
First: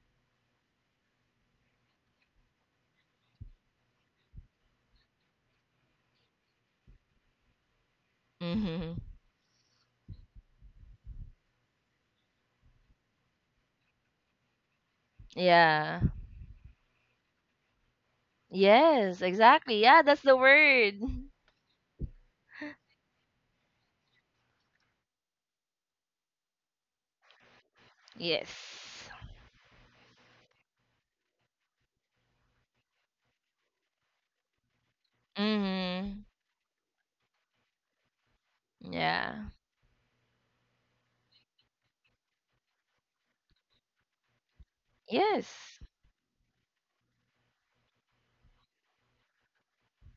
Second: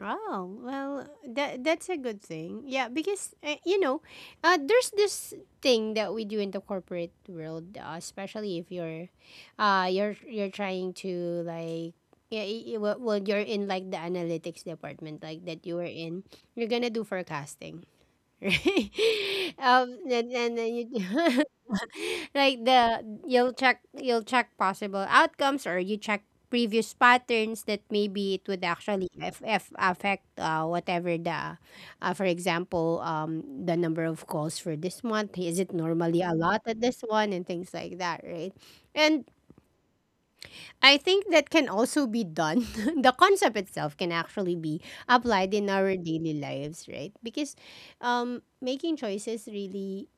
S1: Oh, well, that's a good thing. Yeah, because there's this thing that we do in the corporate world, especially if
S2: Mm-hmm.
S1: you're trying to like, yeah, well, you're in like the analytics department like that you were
S2: Yeah.
S1: in, you're gonna do forecasting, right?
S2: Yes. Exactly. Yeah. That's
S1: And,
S2: the
S1: and then you
S2: word.
S1: like the you'll check possible outcomes, or you check previous patterns that maybe it
S2: Yes.
S1: would actually f f affect, whatever the for example, the number of calls for this month. Is it normally
S2: Mm-hmm.
S1: a lot at this one? And things like that, right? And
S2: Yeah.
S1: I think that can also be done, the concept itself can actually be applied in
S2: Yes.
S1: our daily lives, right? Because making choices really,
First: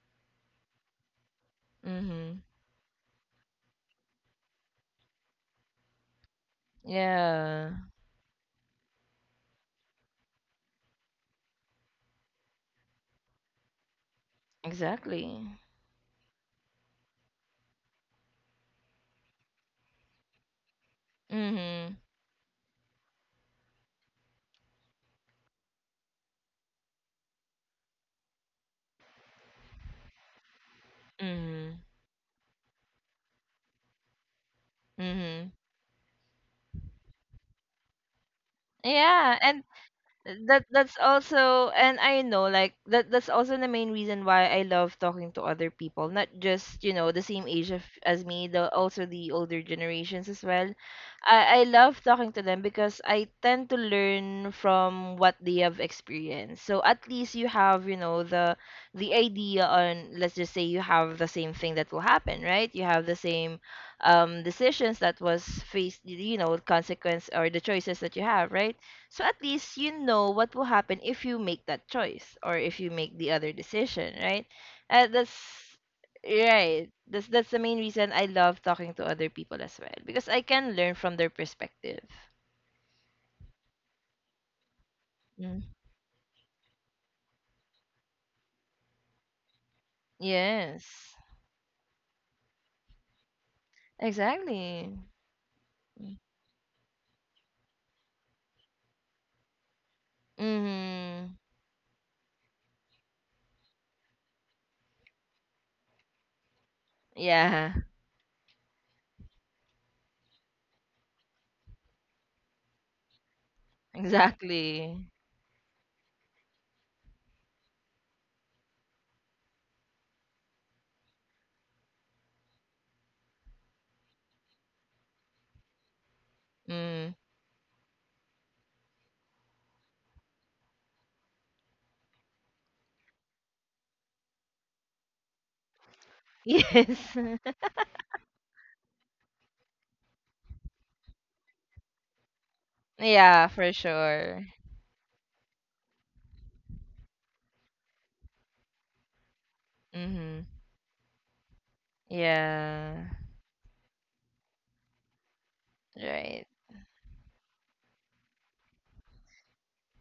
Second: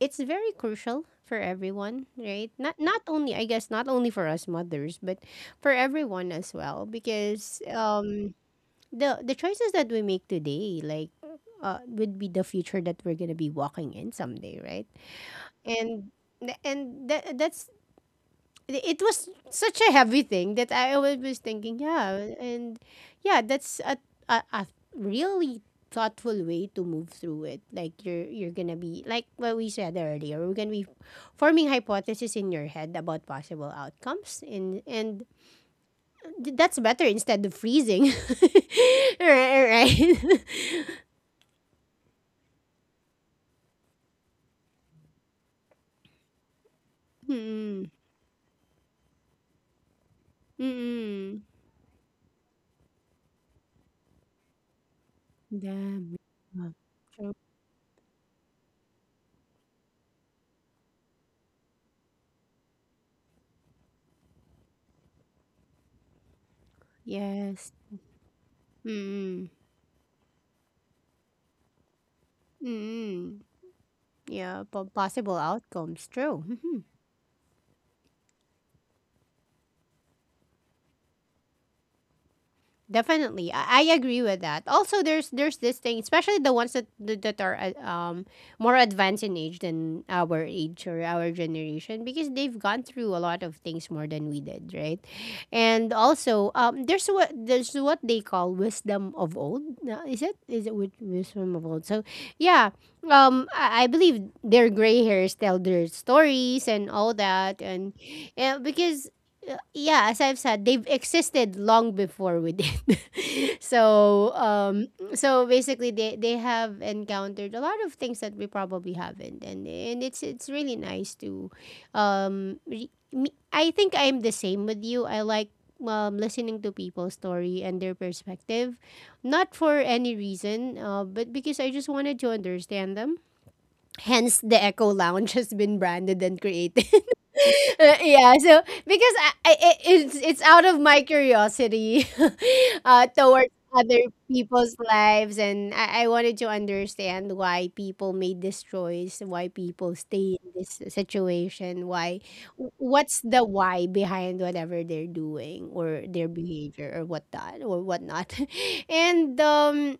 S1: it's very crucial for everyone,
S2: Mm-hmm.
S1: right? Not only, I guess, not only for us mothers, but for everyone as well, because
S2: Yeah.
S1: the choices that we make today, like would be the future that we're going to be walking in someday, right?
S2: Exactly.
S1: And th- and that that's it was such a heavy thing that I always was thinking,
S2: Mm-hmm.
S1: yeah, and yeah, that's a really thoughtful way to move through it. Like you're gonna be like what we said earlier, we're gonna be forming
S2: Mm-hmm.
S1: hypotheses in your head about possible outcomes, and
S2: Mm-hmm.
S1: that's better instead of freezing, right?
S2: Yeah. And that
S1: Right.
S2: that's also, and I know, like, that that's also the main reason why I love talking to other people, not just, you know, the same age of,
S1: Mm-mm.
S2: as me, the also the older generations as well. I love talking to them because I tend to learn from what they have
S1: Damn.
S2: experienced. So at least you have, you know, the idea on, let's just say you have the same thing that will happen, right? You have the same decisions that was faced, you know, consequence, or the
S1: Yes.
S2: choices that you have, right? So at
S1: Mm-mm.
S2: least you know what will happen if you make that choice, or if you make the
S1: Mm-mm.
S2: other decision, right?
S1: Yeah,
S2: That's
S1: possible outcomes. True. Mhm.
S2: right. That's the main reason I love talking to other people as well because I can learn from their perspective.
S1: Definitely. I agree with that. Also, there's
S2: Mm.
S1: this thing, especially the ones that that are more advanced in age than our age or
S2: Yes.
S1: our generation, because they've gone through a lot of things more than we did,
S2: Exactly.
S1: right? And also, there's what, there's what they call wisdom of old. Is it
S2: Mm-hmm.
S1: wisdom of old? So, yeah, I believe their gray hairs tell their stories and all that,
S2: Yeah,
S1: and yeah, because, yeah, as I've said, they've existed long before we did. So,
S2: exactly.
S1: so basically, they have encountered a lot of things that we probably haven't, and it's really nice to, me, I think I'm the same with you. I like, listening to people's
S2: Mm.
S1: story and their perspective, not for any reason, but because I just wanted to understand them. Hence, the Echo Lounge has been branded and created.
S2: Yes.
S1: Yeah, so because I it, it's out of my curiosity,
S2: Yeah,
S1: towards
S2: for
S1: other
S2: sure.
S1: people's lives, and I wanted to understand why people made this choice, why people stay
S2: Mm-hmm.
S1: in this situation, why
S2: Yeah.
S1: what's the why behind whatever they're doing or their
S2: Right.
S1: behavior or whatnot, and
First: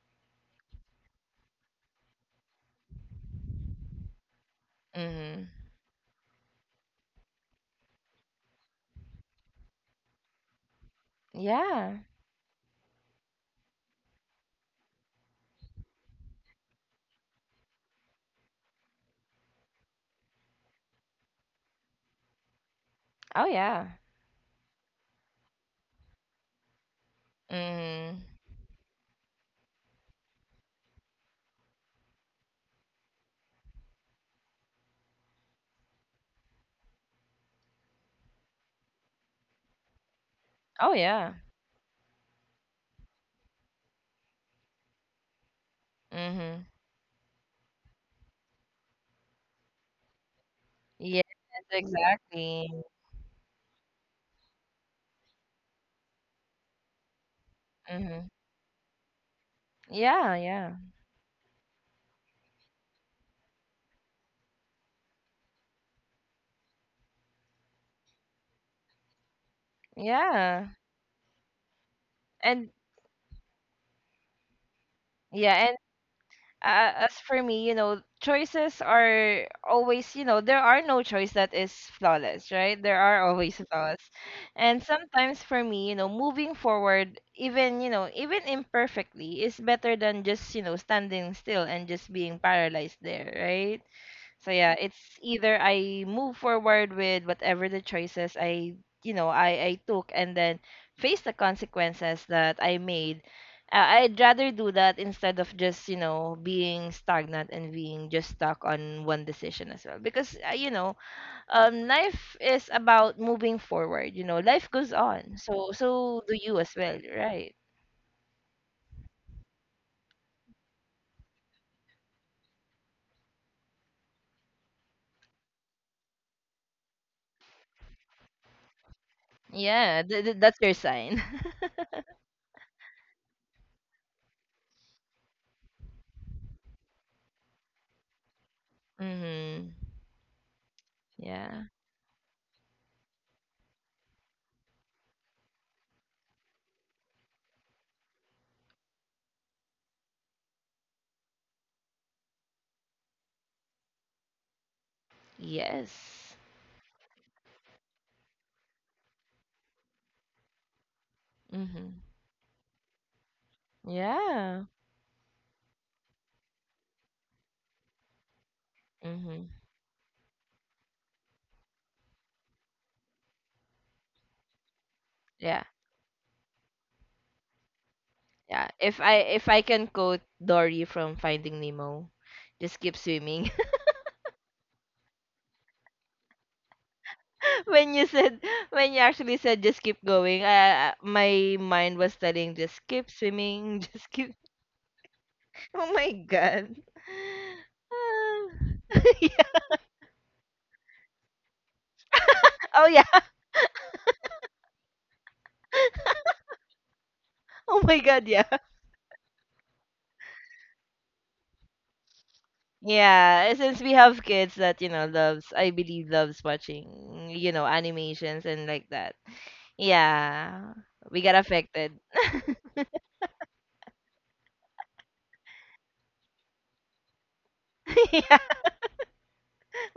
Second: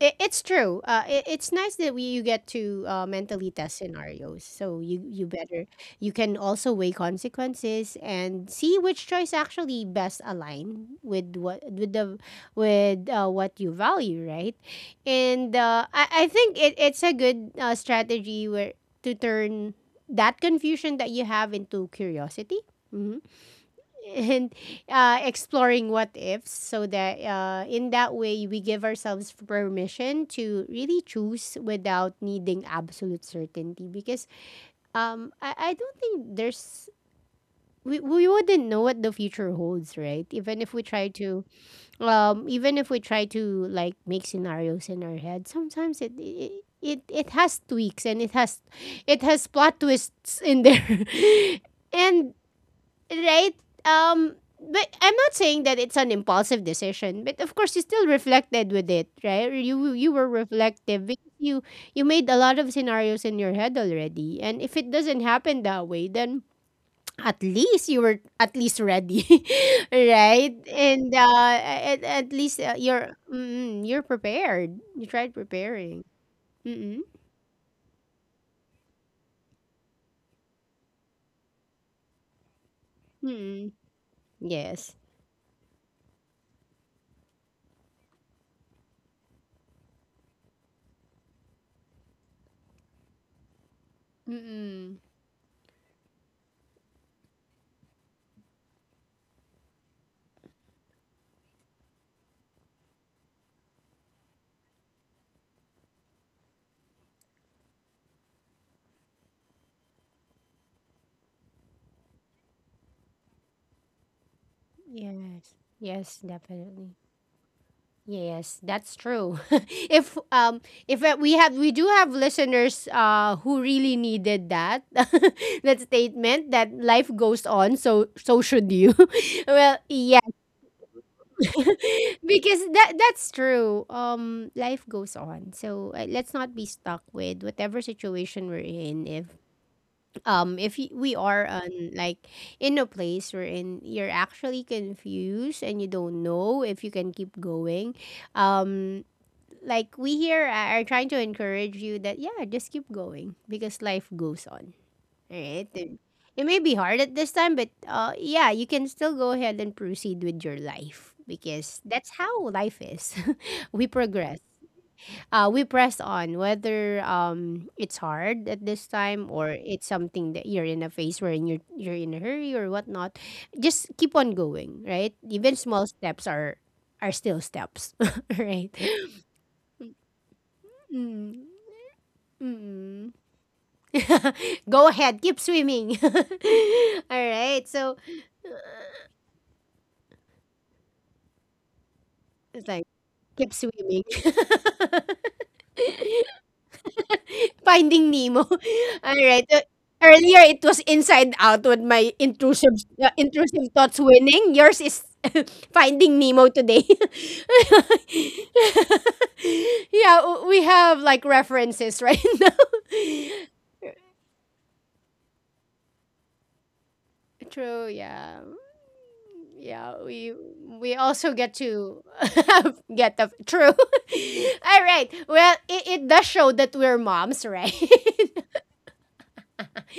S1: it's true. It's nice that we you get to, mentally test scenarios, so
S2: Mm-hmm.
S1: you can also weigh consequences and see which choice actually best align with what with
S2: Yeah.
S1: the with what you value, right? And I think it's a good strategy, where to turn that confusion that you have into curiosity. Mm-hmm.
S2: Oh, yeah.
S1: And exploring what ifs, so that in that
S2: Mhm.
S1: way we give ourselves permission to really choose without needing absolute certainty, because I don't think there's, we wouldn't know what the future holds, right? Even if we
S2: Oh,
S1: try
S2: yeah.
S1: to, even if we try to like make scenarios in our head, sometimes it it,
S2: Mhm.
S1: it, it has tweaks and it has plot twists in there,
S2: Yes,
S1: and
S2: exactly.
S1: right? But I'm not saying that it's an impulsive decision, but of course you still
S2: Mhm.
S1: reflected with it, right? You were
S2: Yeah, yeah.
S1: reflective because you made a lot of scenarios in your head already, and if it doesn't happen that way, then at least you were, at least ready, right?
S2: Yeah.
S1: And at least,
S2: And
S1: you're prepared. You tried
S2: yeah, and
S1: preparing. Mm-mm.
S2: as for me, you know, choices are always, there are no choice that is flawless, right? There are always
S1: Mm-mm.
S2: flaws. And
S1: Yes.
S2: sometimes for me, you know, moving forward, even, you know, even imperfectly is better than just, you know, standing still and just being paralyzed there, right? So yeah,
S1: Mm-mm.
S2: it's either I move forward with whatever the choices I, you know, I took and then face the consequences that I made. Uh, I'd rather do that instead of just, you know, being stagnant and being just stuck on one decision as well. Because you know, life is about moving forward, you know. Life goes on.
S1: Yes.
S2: So
S1: Yes,
S2: so do you as
S1: definitely.
S2: well, right?
S1: Yes, that's true. If we have, we do have listeners, who really needed that, that statement that life goes on, so should you. Well,
S2: Yeah,
S1: yeah.
S2: that's your sign.
S1: Because that's true. Life goes on. So, let's not be stuck with whatever situation we're in, if
S2: mhm.
S1: we are
S2: Yeah.
S1: on, like, in a place we're in, you're actually confused and you don't know if you can keep going. um like, we here are trying to encourage you that, yeah, just keep going, because life goes on. All right. And
S2: Yes.
S1: it may be hard at this time, but, yeah, you can still go ahead and proceed with your life, because
S2: Mhm.
S1: that's how life is. We progress.
S2: Yeah.
S1: We press on, whether it's hard at this time
S2: Mhm.
S1: or it's something that you're in a phase where you're in a hurry or whatnot. Just keep on going, right? Even
S2: Yeah.
S1: small steps are still steps,
S2: Yeah.
S1: right?
S2: If I can quote Dory from
S1: Mm.
S2: Finding Nemo, just keep
S1: Mm.
S2: swimming.
S1: Go ahead, keep swimming. All right. So
S2: when you said when you actually said just keep going, my mind was telling
S1: it's like,
S2: just keep
S1: keep
S2: swimming,
S1: swimming.
S2: just keep. Oh my god.
S1: Finding Nemo.
S2: Ah.
S1: All right.
S2: yeah.
S1: Earlier it was Inside Out, with my intrusive,
S2: Oh yeah.
S1: thoughts winning. Yours is Finding Nemo today.
S2: Oh my
S1: Yeah,
S2: god. Yeah.
S1: we have like references right now.
S2: Yeah, since we have kids that, you know, loves, I believe loves watching, you know,
S1: True, yeah.
S2: animations and like that.
S1: Yeah, we
S2: Yeah,
S1: we
S2: we
S1: also
S2: got
S1: get
S2: affected.
S1: to get the true. All right, well, it does show that we're moms, right?
S2: yeah.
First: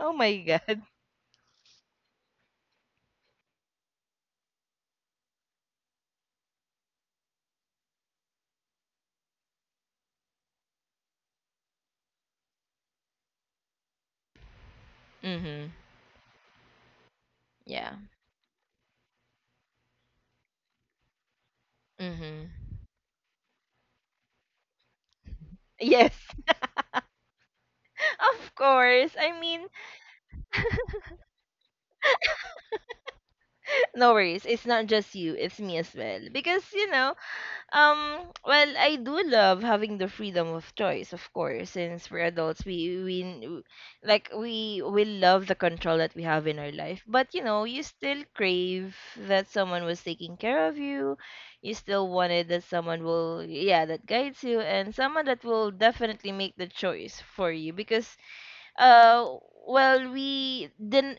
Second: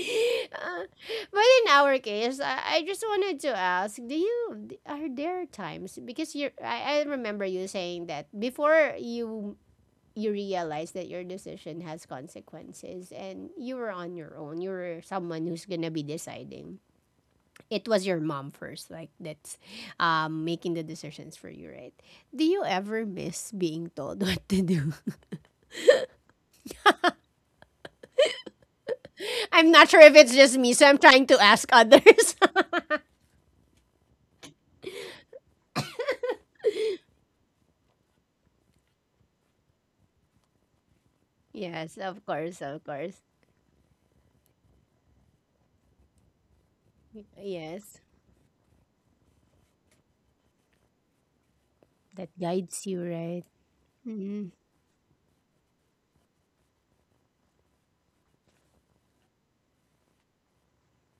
S2: Oh my god.
S1: but in our case, I just wanted to ask, do are there times, because I remember you saying that before you realized that your decision has consequences and you were on your own, you were someone who's
S2: Mhm.
S1: gonna be deciding. It
S2: Yeah.
S1: was your mom first, like, that's, making the decisions for you, right? Do
S2: Mhm.
S1: you ever miss being told what to do?
S2: Yes. Of course. I mean,
S1: I'm not sure if it's just me, so I'm trying to ask others.
S2: no worries. It's not just you, it's me as well. Because, you know, well, I do love having the freedom of choice, of course,
S1: Yes,
S2: since
S1: of
S2: we're
S1: course,
S2: adults,
S1: of course.
S2: like we love the control that we have in our life. But, you know, you
S1: Yes,
S2: still crave that someone was taking care of you. You still
S1: that
S2: wanted that
S1: guides you,
S2: someone
S1: right?
S2: will yeah, that guides
S1: Mm,
S2: you and someone that will definitely make the choice for you because uh well we didn't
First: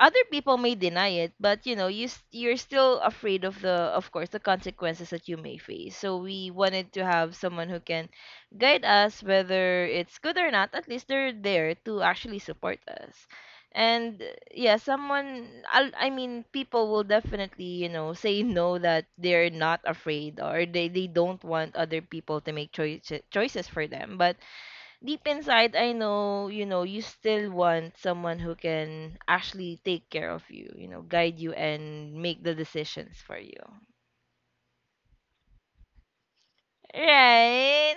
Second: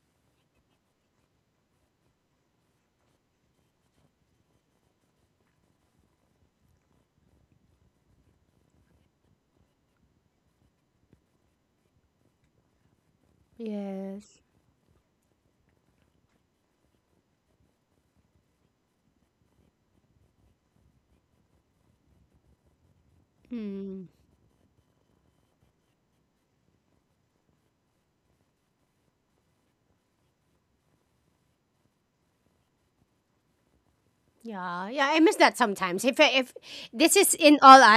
S2: other people may deny it but you know you're still afraid of the of course the consequences that you may face, so we wanted to have someone who can guide us whether it's good or not, at least they're there to actually support us. And
S1: yes.
S2: yeah, someone I mean people will definitely, you know, say no that they're not afraid or they don't want other people to make choices for
S1: Mm.
S2: them, but deep inside I know, you still want someone who can actually take care of you, you know, guide you and make the decisions for you.
S1: Yeah, yeah, I miss that sometimes. If this is in all,
S2: Right?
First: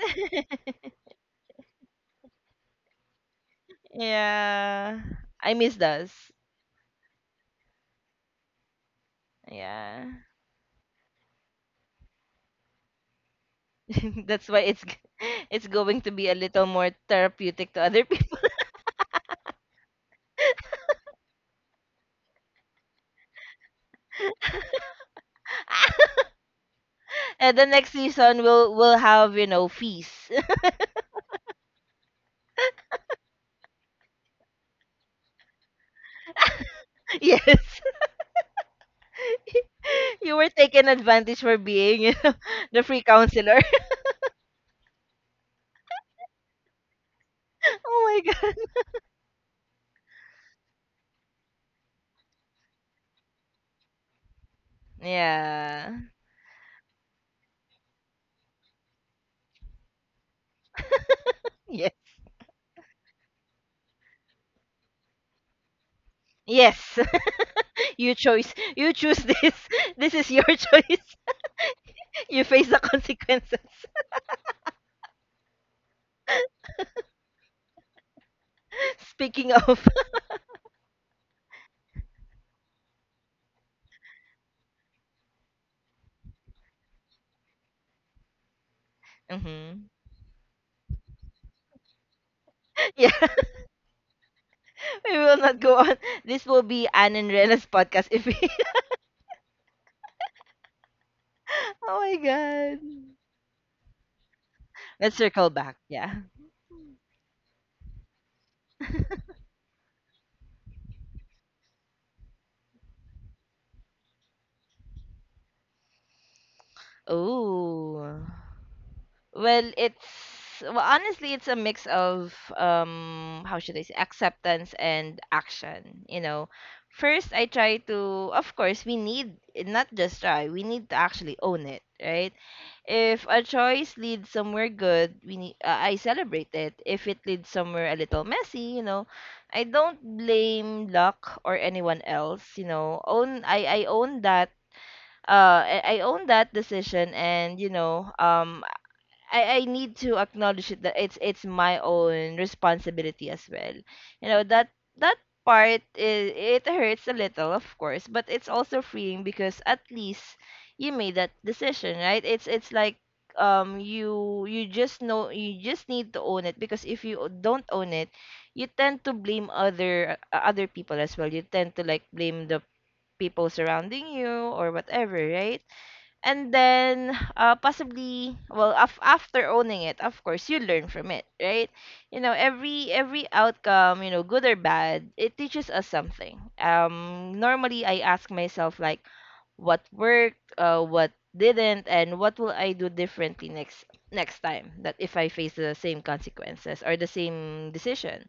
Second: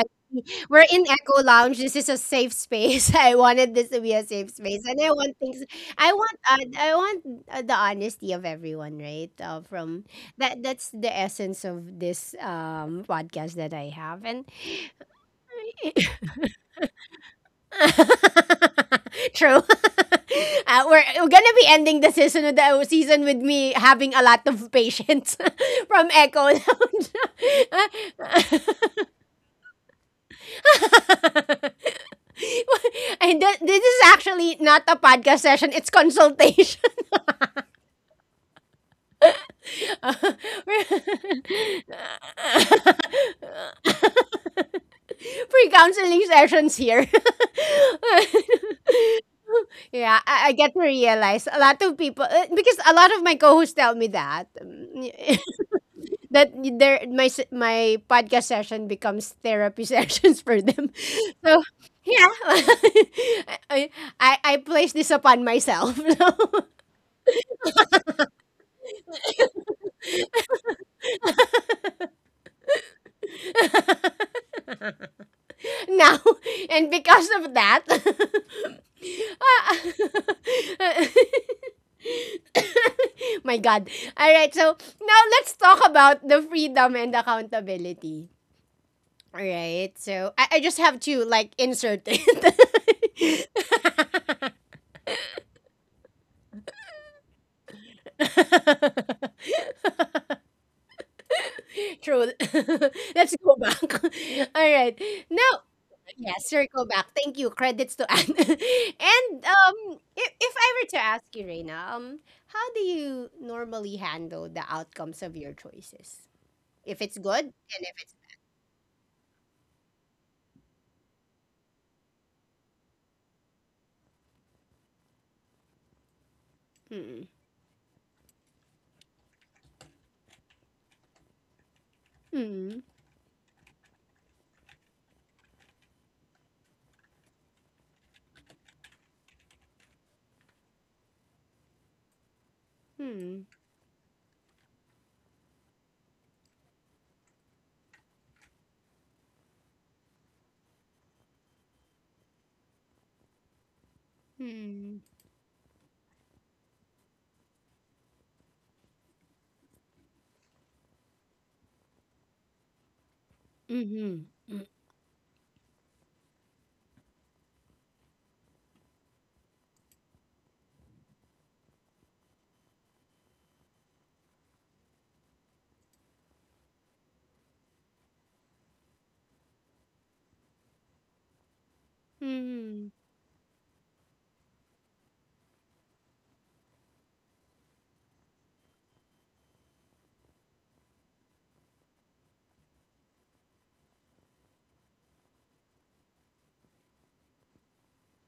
S1: we're in Echo Lounge. This is a safe space. I wanted this to be a safe space, and
S2: yeah.
S1: I want
S2: I
S1: things.
S2: miss those.
S1: I want, the honesty of everyone, right? From
S2: Yeah.
S1: that. That's the essence of this podcast that I have, and
S2: That's why it's going to be a little more therapeutic to other people.
S1: true. We're gonna be ending the season, with me having a lot of patience from Echo Lounge.
S2: And the next season we'll have, you know, fees.
S1: And this is actually not a podcast session, it's consultation.
S2: yes. You were taken advantage for being, you know, the free counselor.
S1: Free counseling sessions here.
S2: oh my god.
S1: Yeah, I get to realize a lot of people, because a lot of my co-hosts tell me that
S2: Yeah.
S1: that my my podcast session becomes therapy sessions for them. So
S2: Yes.
S1: yeah, I, I place this upon myself. So,
S2: Yes. You choice. You choose this. This is your choice. You face the consequences.
S1: now, and because of that,
S2: Speaking of.
S1: ah, my God. All right, so now let's talk about the freedom and accountability. All
S2: hmm
S1: right, so I just have to like insert it.
S2: Yeah. We will not go on. This will be Anne and Rena's podcast if we. Oh my
S1: True.
S2: god.
S1: Let's go back. All right.
S2: Let's circle
S1: Now,
S2: back. Yeah.
S1: yeah, circle back. Thank you. Credits to Anne. And if I were to ask you, Reina, how do you normally handle the outcomes of your choices? If it's good and if it's,
S2: Oh. Well, honestly, it's a mix of how should I say, acceptance and action. You know,
S1: mm,
S2: first I try to, of course, we need not just try, we need to actually own it, right?
S1: mm,
S2: If a choice leads somewhere good, I celebrate it. If it leads somewhere a little messy, you know, I don't blame luck or anyone else. You know,
S1: mm,
S2: own I own that I own that decision. And you know I need to acknowledge it that it's my own responsibility as well. You know that
S1: mm,
S2: that part is it hurts a little, of course, but it's also freeing because at least you made that decision, right? It's like
S1: mm,
S2: you you just know you just need to own it, because if you don't own it, you tend to blame other people as well. You tend to like blame the people surrounding you or whatever, right? And then possibly well after owning it, of course you learn from it, right? You
S1: mm,
S2: know
S1: mm,
S2: every outcome, you know, good or bad, it teaches us something. Normally I ask myself like what worked, what didn't, and what will I do differently next next time, that if I face the same consequences or the same decision.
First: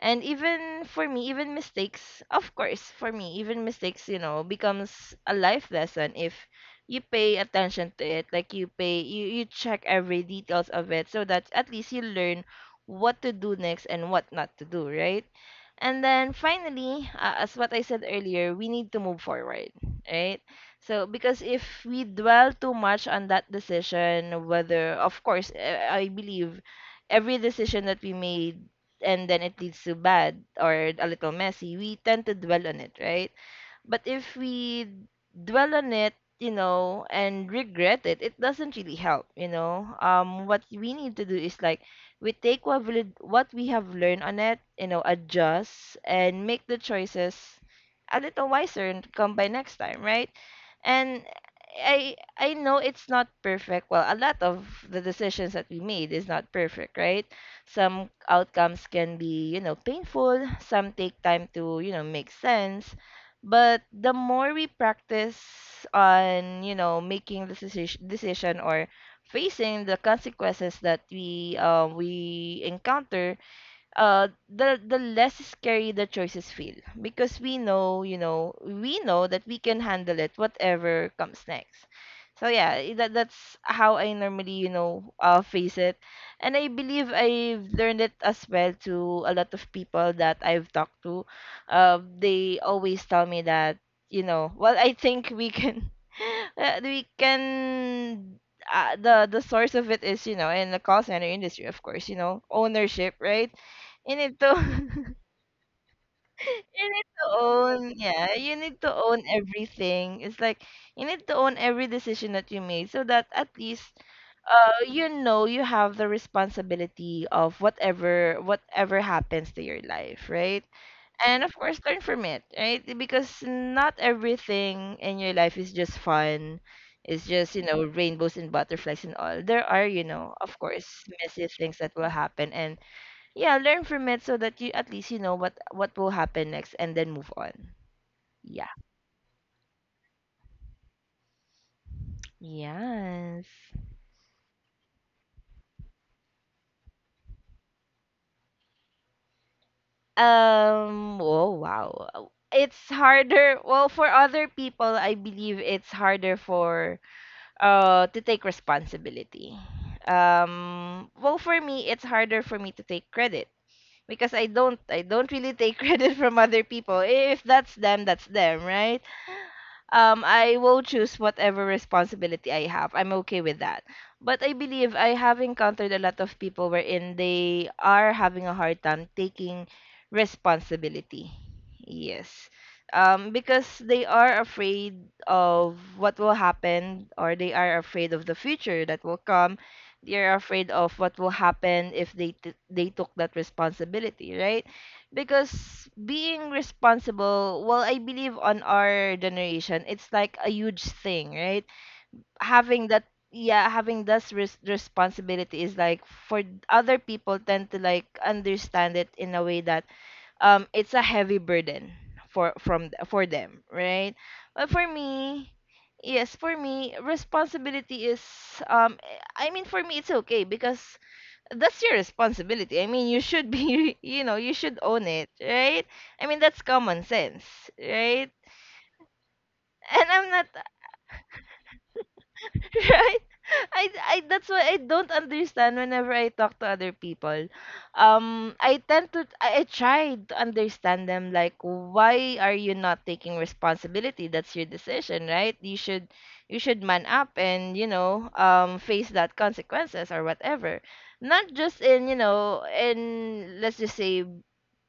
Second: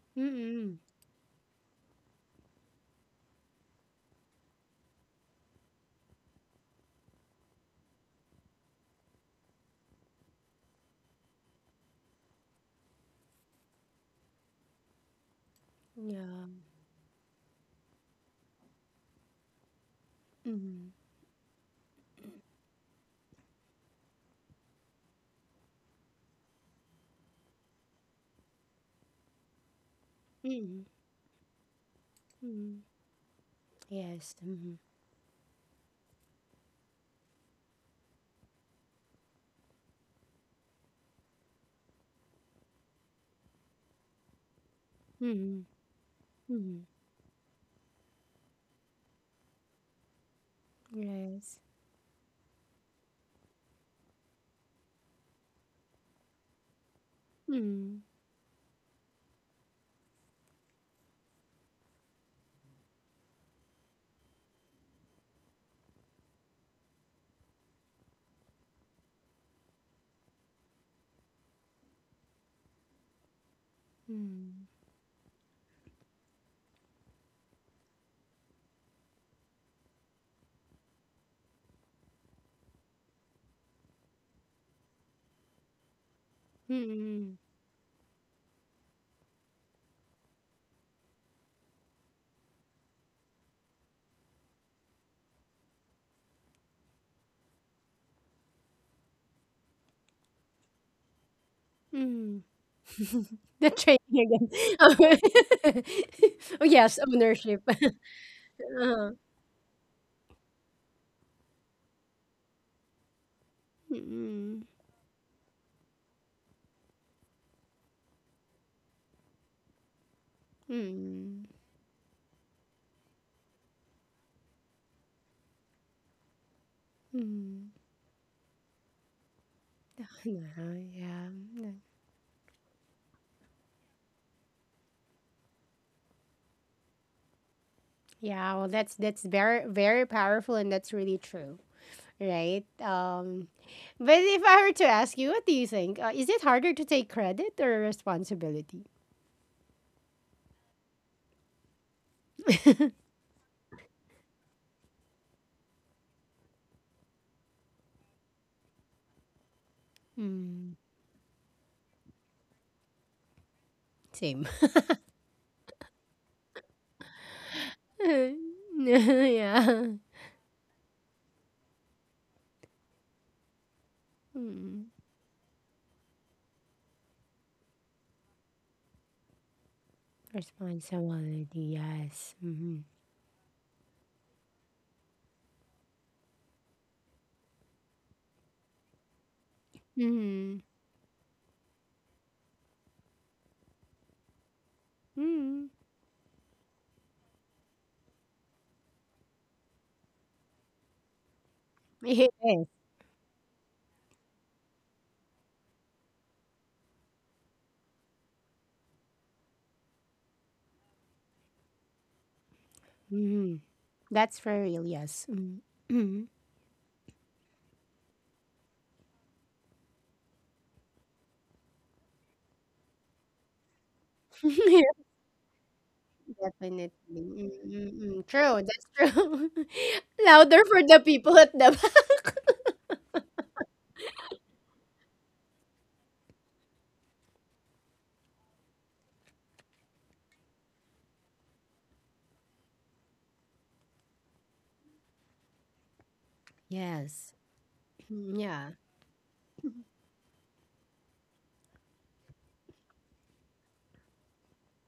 S2: And
S1: mm,
S2: even for me, even mistakes, of course for me, even mistakes, you know, becomes a life lesson if you pay attention to it, like you pay you you check every details of it so that at least you learn what to do next and what not to do, right? And
S1: yeah,
S2: then finally, as what I said earlier, we need to move forward, right?
S1: mm,
S2: So because if we dwell too much on that decision, whether of course I believe every decision that we made and then it leads to bad
S1: mm,
S2: or a little messy, we tend to dwell on it, right? But if
S1: yes, mm,
S2: we dwell on it, you know, and regret it, it doesn't really help, you know. What we need to do is like we take what we have learned on it, you know, adjust and make the
S1: mm,
S2: choices a little wiser and come by next time, right? And
S1: yes.
S2: I know it's not perfect. Well, a lot of the decisions that we made is not perfect, right?
S1: Mm,
S2: Some outcomes can be, you know, painful. Some take time to, you know, make sense, but the more we practice on, you know, making this decision or facing the consequences that we encounter,
S1: mm,
S2: the less scary the choices feel, because we know, you know, we know that we can handle it whatever comes next. So yeah, that that's how I normally, you know, face it. And I believe
S1: mm,
S2: I've learned it as well to a lot of people that I've talked to. They always tell me that, you know, well I think we can we can the source of it is, you know, in the call center industry, of course, you know,
S1: mm.
S2: ownership, right?
S1: The training
S2: You need
S1: again.
S2: to
S1: oh oh,
S2: you
S1: yes,
S2: need to
S1: ownership.
S2: own yeah, you need to
S1: uh,
S2: own everything. It's like you need to own every decision that you made so that at least
S1: mm,
S2: you know you have the responsibility of whatever whatever happens to your life, right? And
S1: mm,
S2: of course learn from it, right? Because not everything in your life is just fun. It's just, you
S1: mm.
S2: know, rainbows and butterflies and all. There are, you know, of
S1: Yeah,
S2: course,
S1: yeah,
S2: messy things
S1: Mm.
S2: that will happen. And yeah, learn from it so that you at least you know what will happen next, and then move on.
S1: Yeah. Well,
S2: Yeah.
S1: that's very powerful, and that's really true, right?
S2: Yes.
S1: But if I were to ask you, what do you think? Is it harder to take credit or responsibility?
S2: Oh wow. It's harder. Well, for other people, I believe it's harder for to take responsibility.
S1: Mm,
S2: Well, for me, it's harder for me to take credit, because
S1: same.
S2: I don't really take credit from other people. If that's them, that's them, right?
S1: Yeah.
S2: I will choose whatever responsibility I have. I'm okay with that. But I
S1: Mm.
S2: believe I have encountered a lot of people wherein they are having a hard time taking responsibility.
S1: Responsibility, yes.
S2: Yes.
S1: Mm-hmm.
S2: Because they are afraid of what will happen, or they are afraid of the future that will come. They are
S1: Mm-hmm.
S2: afraid of what will happen if they they took that responsibility, right? Because
S1: Mm-hmm.
S2: being responsible, well I believe on our generation it's like a huge thing, right?
S1: It is.
S2: Having that yeah, having this responsibility is like for other people, tend to like understand it in a way that it's a heavy burden for for
S1: Mm-hmm.
S2: them, right?
S1: That's for
S2: But for
S1: real, yes.
S2: me,
S1: Mm-hmm.
S2: yes, for me responsibility is um I mean for me it's okay because that's your responsibility. I mean, you should be, you know, you should own it, right? I mean, that's
S1: Definitely.
S2: common sense,
S1: Mm-hmm.
S2: right?
S1: True, that's true.
S2: And I'm not,
S1: Louder for the people at the back.
S2: right? I that's why I don't understand whenever I talk to other people. I tend to I try to understand them like why are you not taking responsibility? That's your decision, right? You should man up,
S1: Yes.
S2: and you know
S1: Mm, yeah.
S2: face that consequences or whatever, not just in you know in let's just say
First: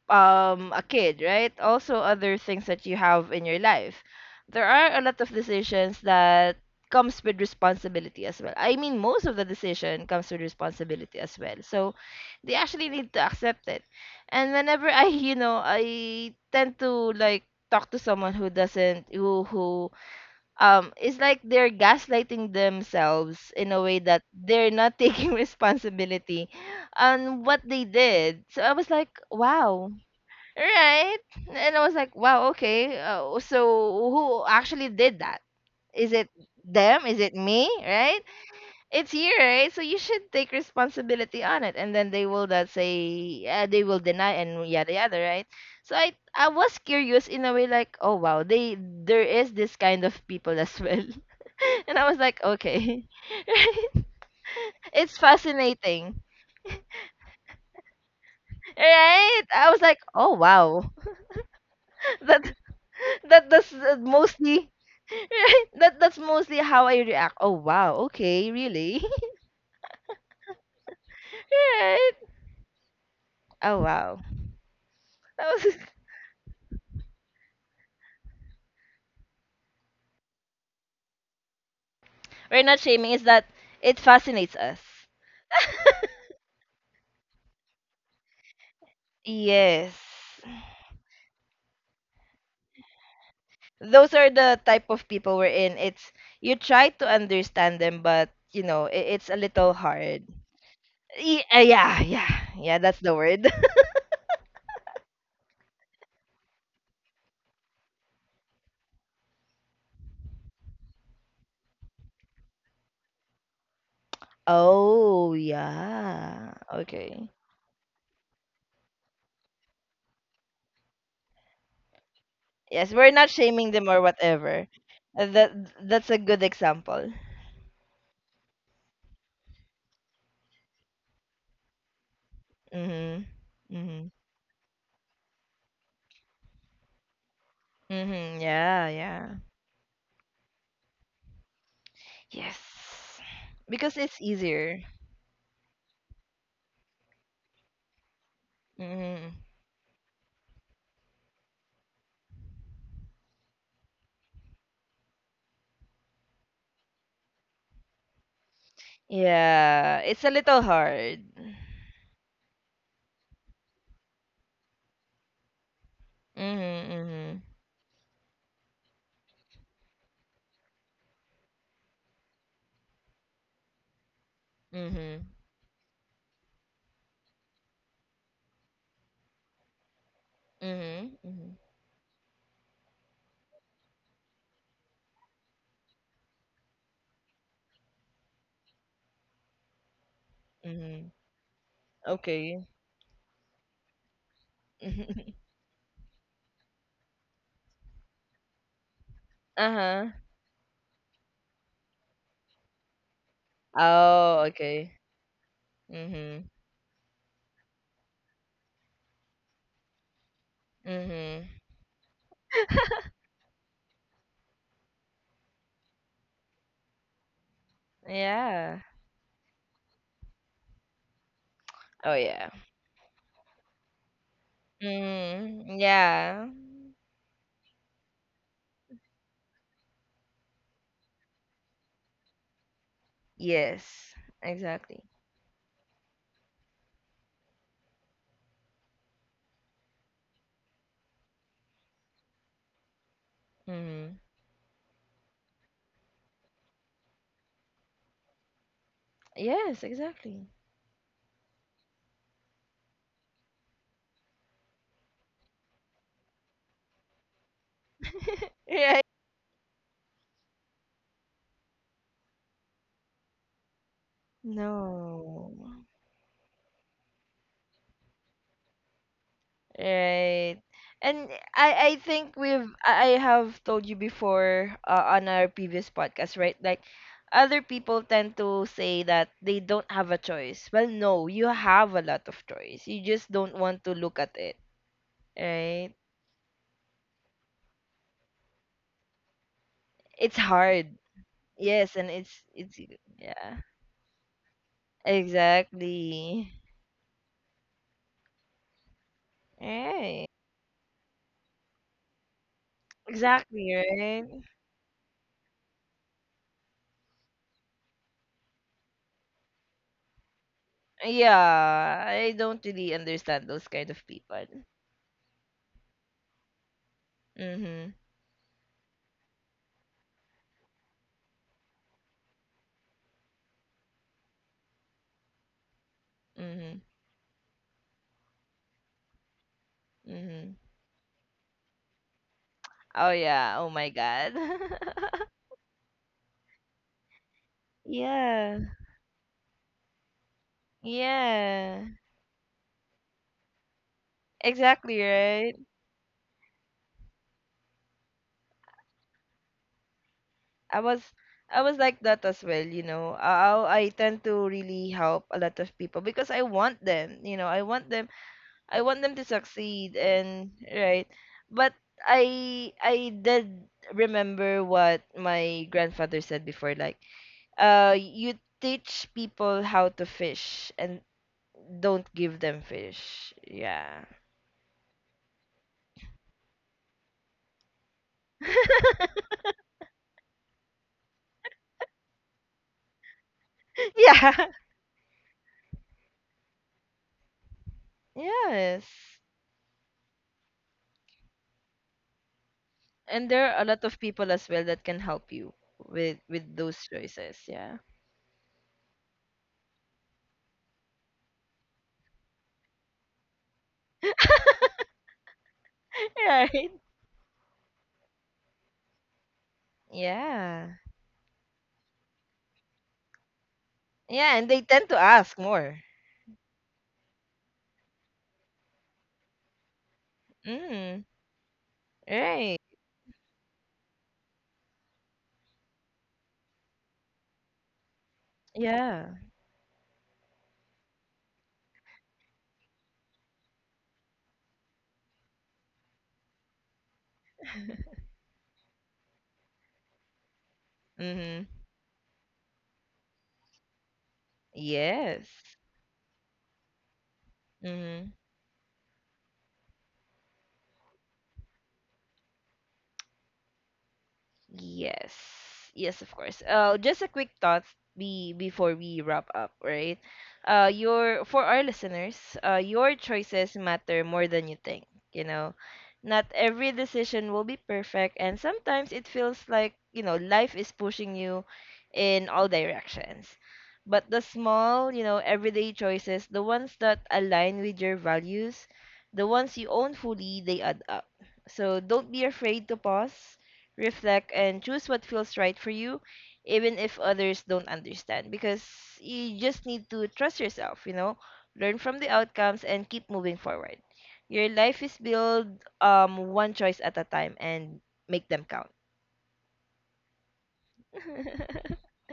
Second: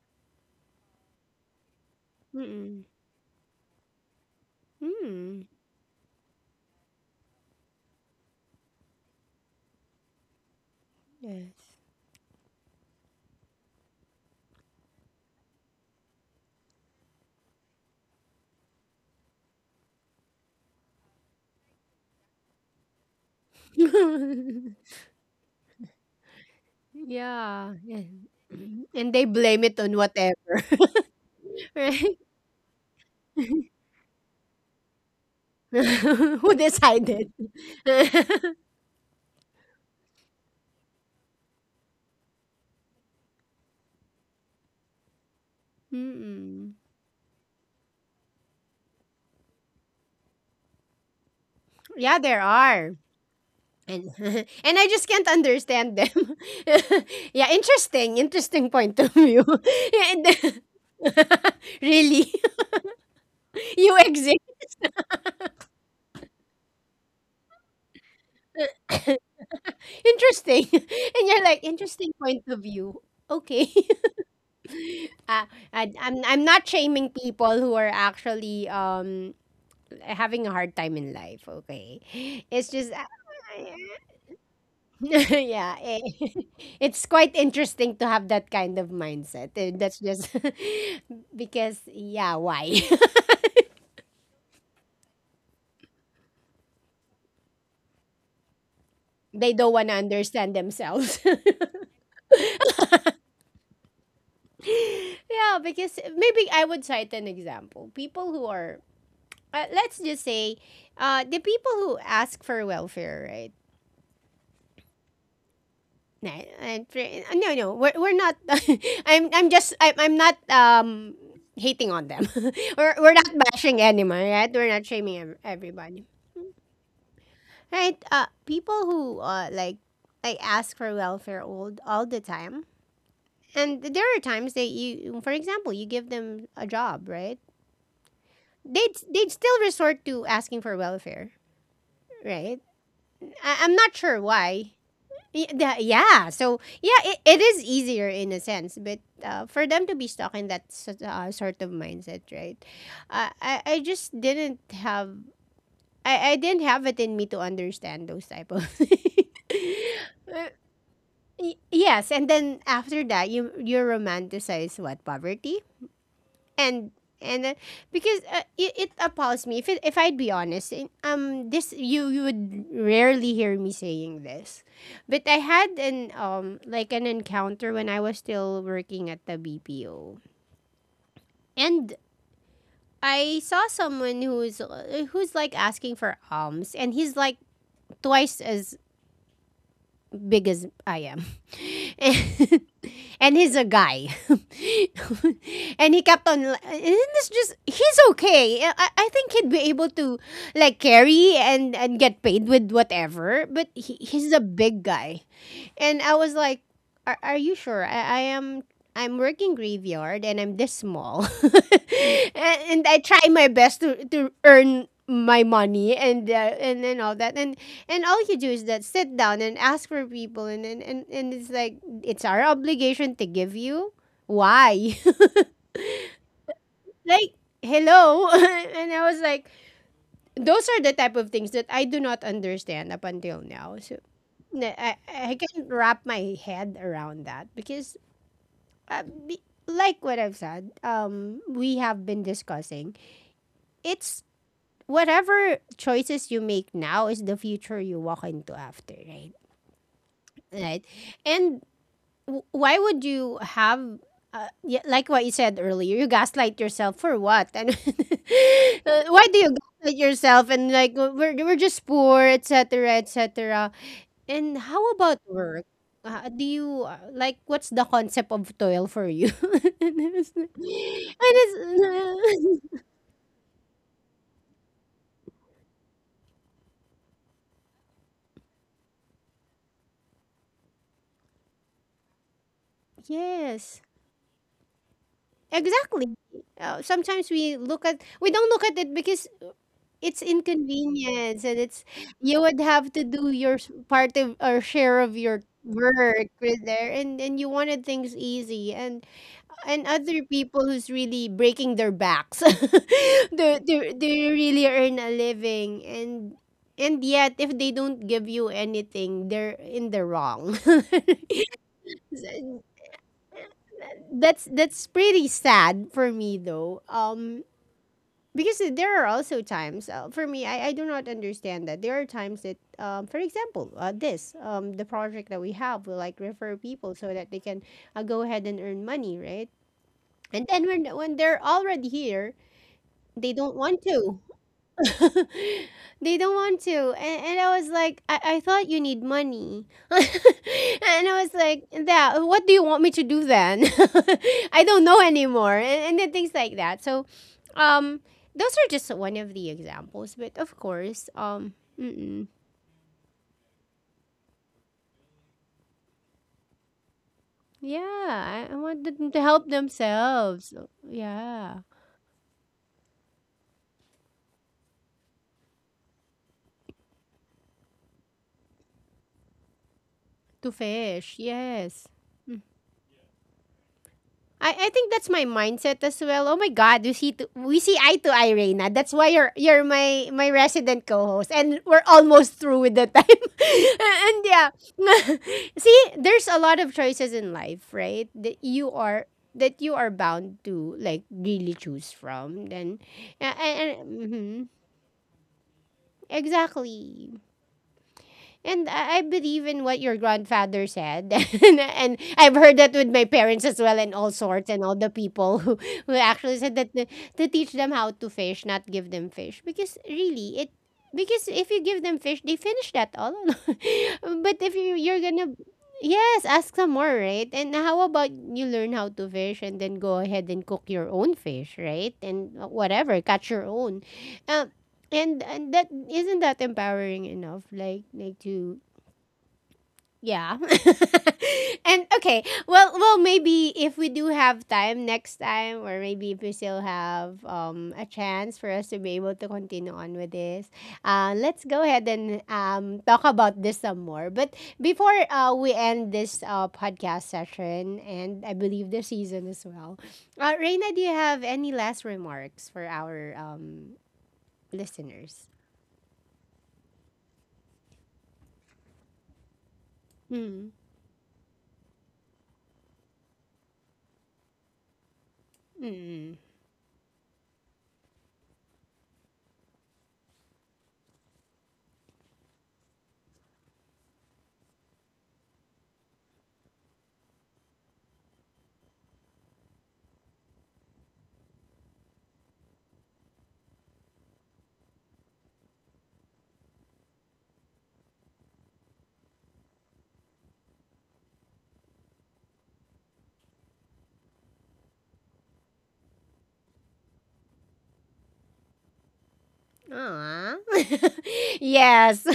S2: a kid, right? Also other things
S1: Mm-mm.
S2: that you have in your life. There are a lot of
S1: Mm.
S2: decisions that comes with responsibility as well. I mean, most of the decision comes with responsibility as well.
S1: Yes.
S2: So they actually need to accept it. And whenever I, you know, I tend to like talk to someone who doesn't who it's like they're gaslighting themselves in a way that they're not taking responsibility on what
S1: Yeah,
S2: they
S1: yeah.
S2: did. So I was like,
S1: And they blame it
S2: wow.
S1: on whatever.
S2: Right? And I was like,
S1: Right?
S2: wow, okay. So who actually did that? Is it
S1: Who
S2: them? Is
S1: decided?
S2: it me? Right? It's you, right? So you should take responsibility on it. And then they will not say, they will deny and yada yada, right? So I
S1: Mm-mm.
S2: was curious in a way like, oh wow, they there is this kind of people as well. And I was
S1: Yeah, there
S2: like,
S1: are.
S2: okay. Right?
S1: And and I just
S2: It's
S1: can't understand
S2: fascinating.
S1: them. Yeah, interesting, interesting point of
S2: Right?
S1: view.
S2: I was like,
S1: Yeah, and
S2: oh
S1: then-
S2: wow.
S1: really,
S2: That that that's
S1: you
S2: uh,
S1: exist.
S2: mostly right, that's mostly how I react. Oh wow, okay, really?
S1: Interesting, and you're like interesting
S2: Right.
S1: point of view. Okay,
S2: Oh wow.
S1: uh,
S2: That was
S1: I'm not shaming people who are actually having a hard time in life. Okay,
S2: we're
S1: it's
S2: not
S1: just.
S2: shaming, it's that it fascinates us.
S1: Yeah, it's quite interesting to have that kind of mindset. That's
S2: Yes.
S1: just because, yeah, why?
S2: Those are the type of people we're in. It's you try to understand them, but you know, it's a
S1: They don't
S2: little
S1: want to
S2: hard.
S1: understand themselves.
S2: Y- uh, yeah, yeah, yeah, that's the word.
S1: Yeah, because maybe I would cite an example. People who are, let's just say, the people who ask for welfare, right?
S2: Oh, yeah. Okay.
S1: No, no, we're not. I'm not hating on them.
S2: Yes,
S1: we're,
S2: we're
S1: we're not
S2: not shaming
S1: bashing
S2: them or
S1: anyone, right? We're
S2: whatever.
S1: not shaming
S2: Uh, That
S1: everybody.
S2: that's a good example.
S1: Right? People who like ask for welfare all the time,
S2: Mhm.
S1: and there
S2: Mhm.
S1: are times that you, for example, you give them a job, right?
S2: Mhm. Yeah,
S1: They'd
S2: yeah.
S1: they'd still resort to asking for welfare, right?
S2: Yes.
S1: I'm not
S2: Because
S1: sure
S2: it's
S1: why.
S2: easier.
S1: Yeah, so yeah, it is easier in a sense, but
S2: Mhm.
S1: for them to be stuck in that sort of mindset, right? Uh, I I just didn't have I didn't have it in me to understand those type of. things.
S2: Yeah, it's a little hard.
S1: Yes, and then after that, you romanticize what poverty
S2: Mhm. Mhm.
S1: and because it appalls me if it, if I'd be honest, this you would rarely hear me saying this, but
S2: Mhm.
S1: I had an like an encounter when I was still working at the BPO,
S2: Mhm. Mhm.
S1: and I saw someone who's who's like asking for alms, and he's like twice as big as I
S2: Mhm.
S1: am. And,
S2: Okay.
S1: and he's a guy. And he kept on, li- and it's just, he's okay. I think he'd be able
S2: Uh-huh.
S1: to like carry and get paid with whatever, but he's a
S2: Oh,
S1: big
S2: okay.
S1: guy. And I was
S2: Mhm.
S1: like, are you sure? I am. I'm working graveyard, and I'm this small,
S2: Mhm.
S1: and I try my best to earn my money and all that. And all you do is that
S2: Yeah.
S1: sit down and ask for people, and and it's like
S2: Oh,
S1: it's our
S2: yeah.
S1: obligation to give you. Why?
S2: Mhm. Yeah.
S1: like." Hello, and I was like, those are the type of things that I do not understand up until now. So
S2: Yes.
S1: na- I,
S2: Exactly.
S1: I can't wrap my head around that because uh, be, like what I've said, we have been discussing.
S2: Mhm.
S1: It's whatever choices you make now is the future you walk into after, right?
S2: Yes, exactly.
S1: Right. And why would you have yeah, like what you said earlier, you gaslight yourself for what? And
S2: Right.
S1: why do you gaslight yourself? And like we're just poor, etc., etc. And how about
S2: No.
S1: work? Do you like what's the concept of toil for you? And it's,
S2: Right. And
S1: and
S2: I think we've
S1: it's
S2: I have told you before on our previous podcast, right? Like other people tend to say that they don't have a choice. Well, no, you have a lot of choice. You just don't
S1: yes,
S2: want to look at it, right?
S1: exactly. Sometimes we don't look at it because it's
S2: It's hard.
S1: inconvenience and it's
S2: Yes, and
S1: you would
S2: it's
S1: have to do your
S2: yeah.
S1: part of or share of your work
S2: Exactly.
S1: with there and you wanted things easy and other
S2: Right.
S1: people who's really breaking their backs
S2: Exactly, right?
S1: they really earn a living and yet if they don't give you anything they're in the wrong.
S2: Yeah, I don't really understand those kind of
S1: that's
S2: people.
S1: that's pretty sad for me though,
S2: Mhm.
S1: because there are also times for me I do not understand that there are times that for example this the project that we have will like refer
S2: Mhm.
S1: people so that they can go ahead and earn money, right? And
S2: Mhm.
S1: then when they're already here
S2: Oh
S1: they don't
S2: yeah. Oh
S1: want
S2: my
S1: to
S2: God.
S1: they don't want to, and I was like I thought
S2: Yeah.
S1: you need money. And I was like,
S2: Yeah,
S1: that what do you want me to do then? I don't know
S2: exactly,
S1: anymore,
S2: right?
S1: and then things like that. So um those are just one of the examples, but of
S2: I
S1: course
S2: was I was like
S1: mm-mm.
S2: that as well, you know. I tend to really help a lot of people because I want them, you know.
S1: Yeah, I want
S2: I want
S1: them
S2: them
S1: to
S2: to
S1: help
S2: succeed
S1: themselves.
S2: and right.
S1: Yeah,
S2: But I did remember what my grandfather said before, like you teach people how to
S1: to
S2: fish and
S1: fish, yes.
S2: don't give them fish. Yeah.
S1: I think that's my mindset as well. Oh my God, we see eye to eye, Reina. That's why you're my resident co-host, and we're almost through with the time. And
S2: Yeah.
S1: yeah, see, there's a lot of choices in life, right?
S2: Yes.
S1: That you are bound to like really choose from. Then,
S2: And there are a
S1: and
S2: lot of people
S1: mhm,
S2: as well that can help you with those
S1: exactly.
S2: choices. Yeah.
S1: And I believe in what your grandfather said. And I've heard that with my parents as well, and all sorts, and all the people who actually said that
S2: Right.
S1: to teach them how to fish, not give them fish. Because really, it
S2: Yeah.
S1: because if you give them fish, they finish that all alone.
S2: Yeah,
S1: But
S2: and
S1: if
S2: they
S1: you,
S2: tend to
S1: you're gonna
S2: ask more.
S1: Yes, ask some more, right? And how about you learn how to fish and then go ahead and cook your
S2: Mm.
S1: own fish, right? And
S2: Right.
S1: whatever, catch your own. Uh, and that isn't that empowering enough, like to
S2: Yeah.
S1: yeah. And okay, well maybe if we do have time next time, or maybe if we still have a chance for us to be able to continue on with this, let's
S2: Mhm.
S1: go ahead and talk about this some more. But before
S2: Yes.
S1: we end this podcast session,
S2: Mhm.
S1: and I believe the season as well, Reina, do you have any last remarks for our listeners?
S2: Yes. Yes, of course. Just a quick thought be before we wrap up, right?
S1: Hmm.
S2: Your for our listeners, your choices matter more than you think, you know.
S1: 嗯嗯嗯
S2: Not every decision will be perfect, and sometimes it feels like, you know, life is pushing you in all directions. But the small, you know, everyday choices, the ones that align with your values, the ones you own fully, they add up. So don't be afraid to pause, reflect, and choose what feels right for you, even if others don't understand. Because you just need to trust yourself, you know, learn from the outcomes and keep moving forward. Your life is built, one choice at a time, and make them count.
S1: Aw. Yes.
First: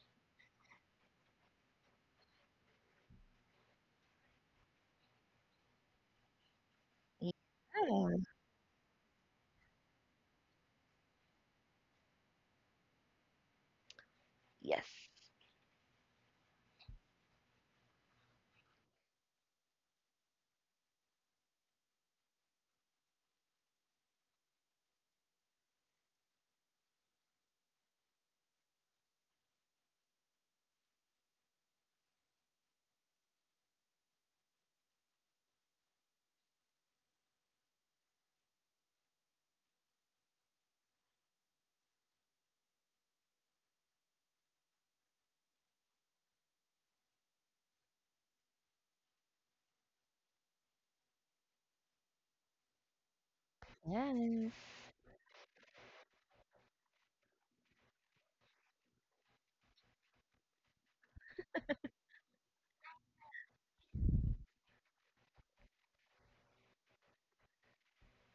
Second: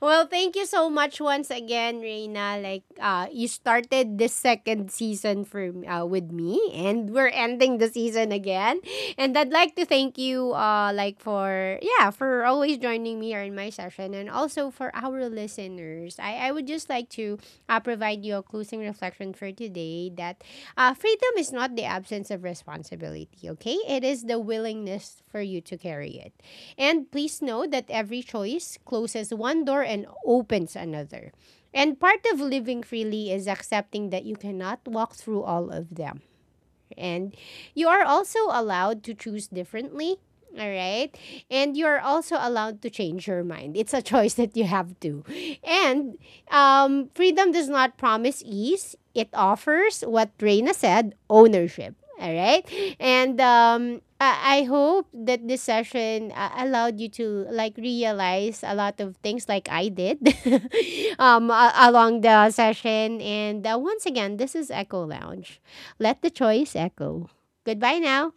S1: Well, thank you so much once again, Reina. Like, you started this second season for with me, and we're ending the
S2: Yeah.
S1: season again. And I'd like to thank you, like for yeah, for always joining me here in my session, and also
S2: Yes.
S1: for our listeners. I would just like to provide you a closing reflection for today that freedom is not the absence of responsibility. Okay, it is the willingness for you to carry it. And please know that every choice closes one door and opens another. And part of living freely is accepting that you cannot walk through all of them. And you are also allowed to choose differently. All right. And you're also allowed to change your mind. It's a choice that you have to. And freedom does not promise ease, it offers what Reina said ownership. All right. And
S2: Yes.
S1: I hope that this session allowed you to like realize a lot of things like I did along the session. And once again, this is Echo Lounge. Let the choice echo. Goodbye now.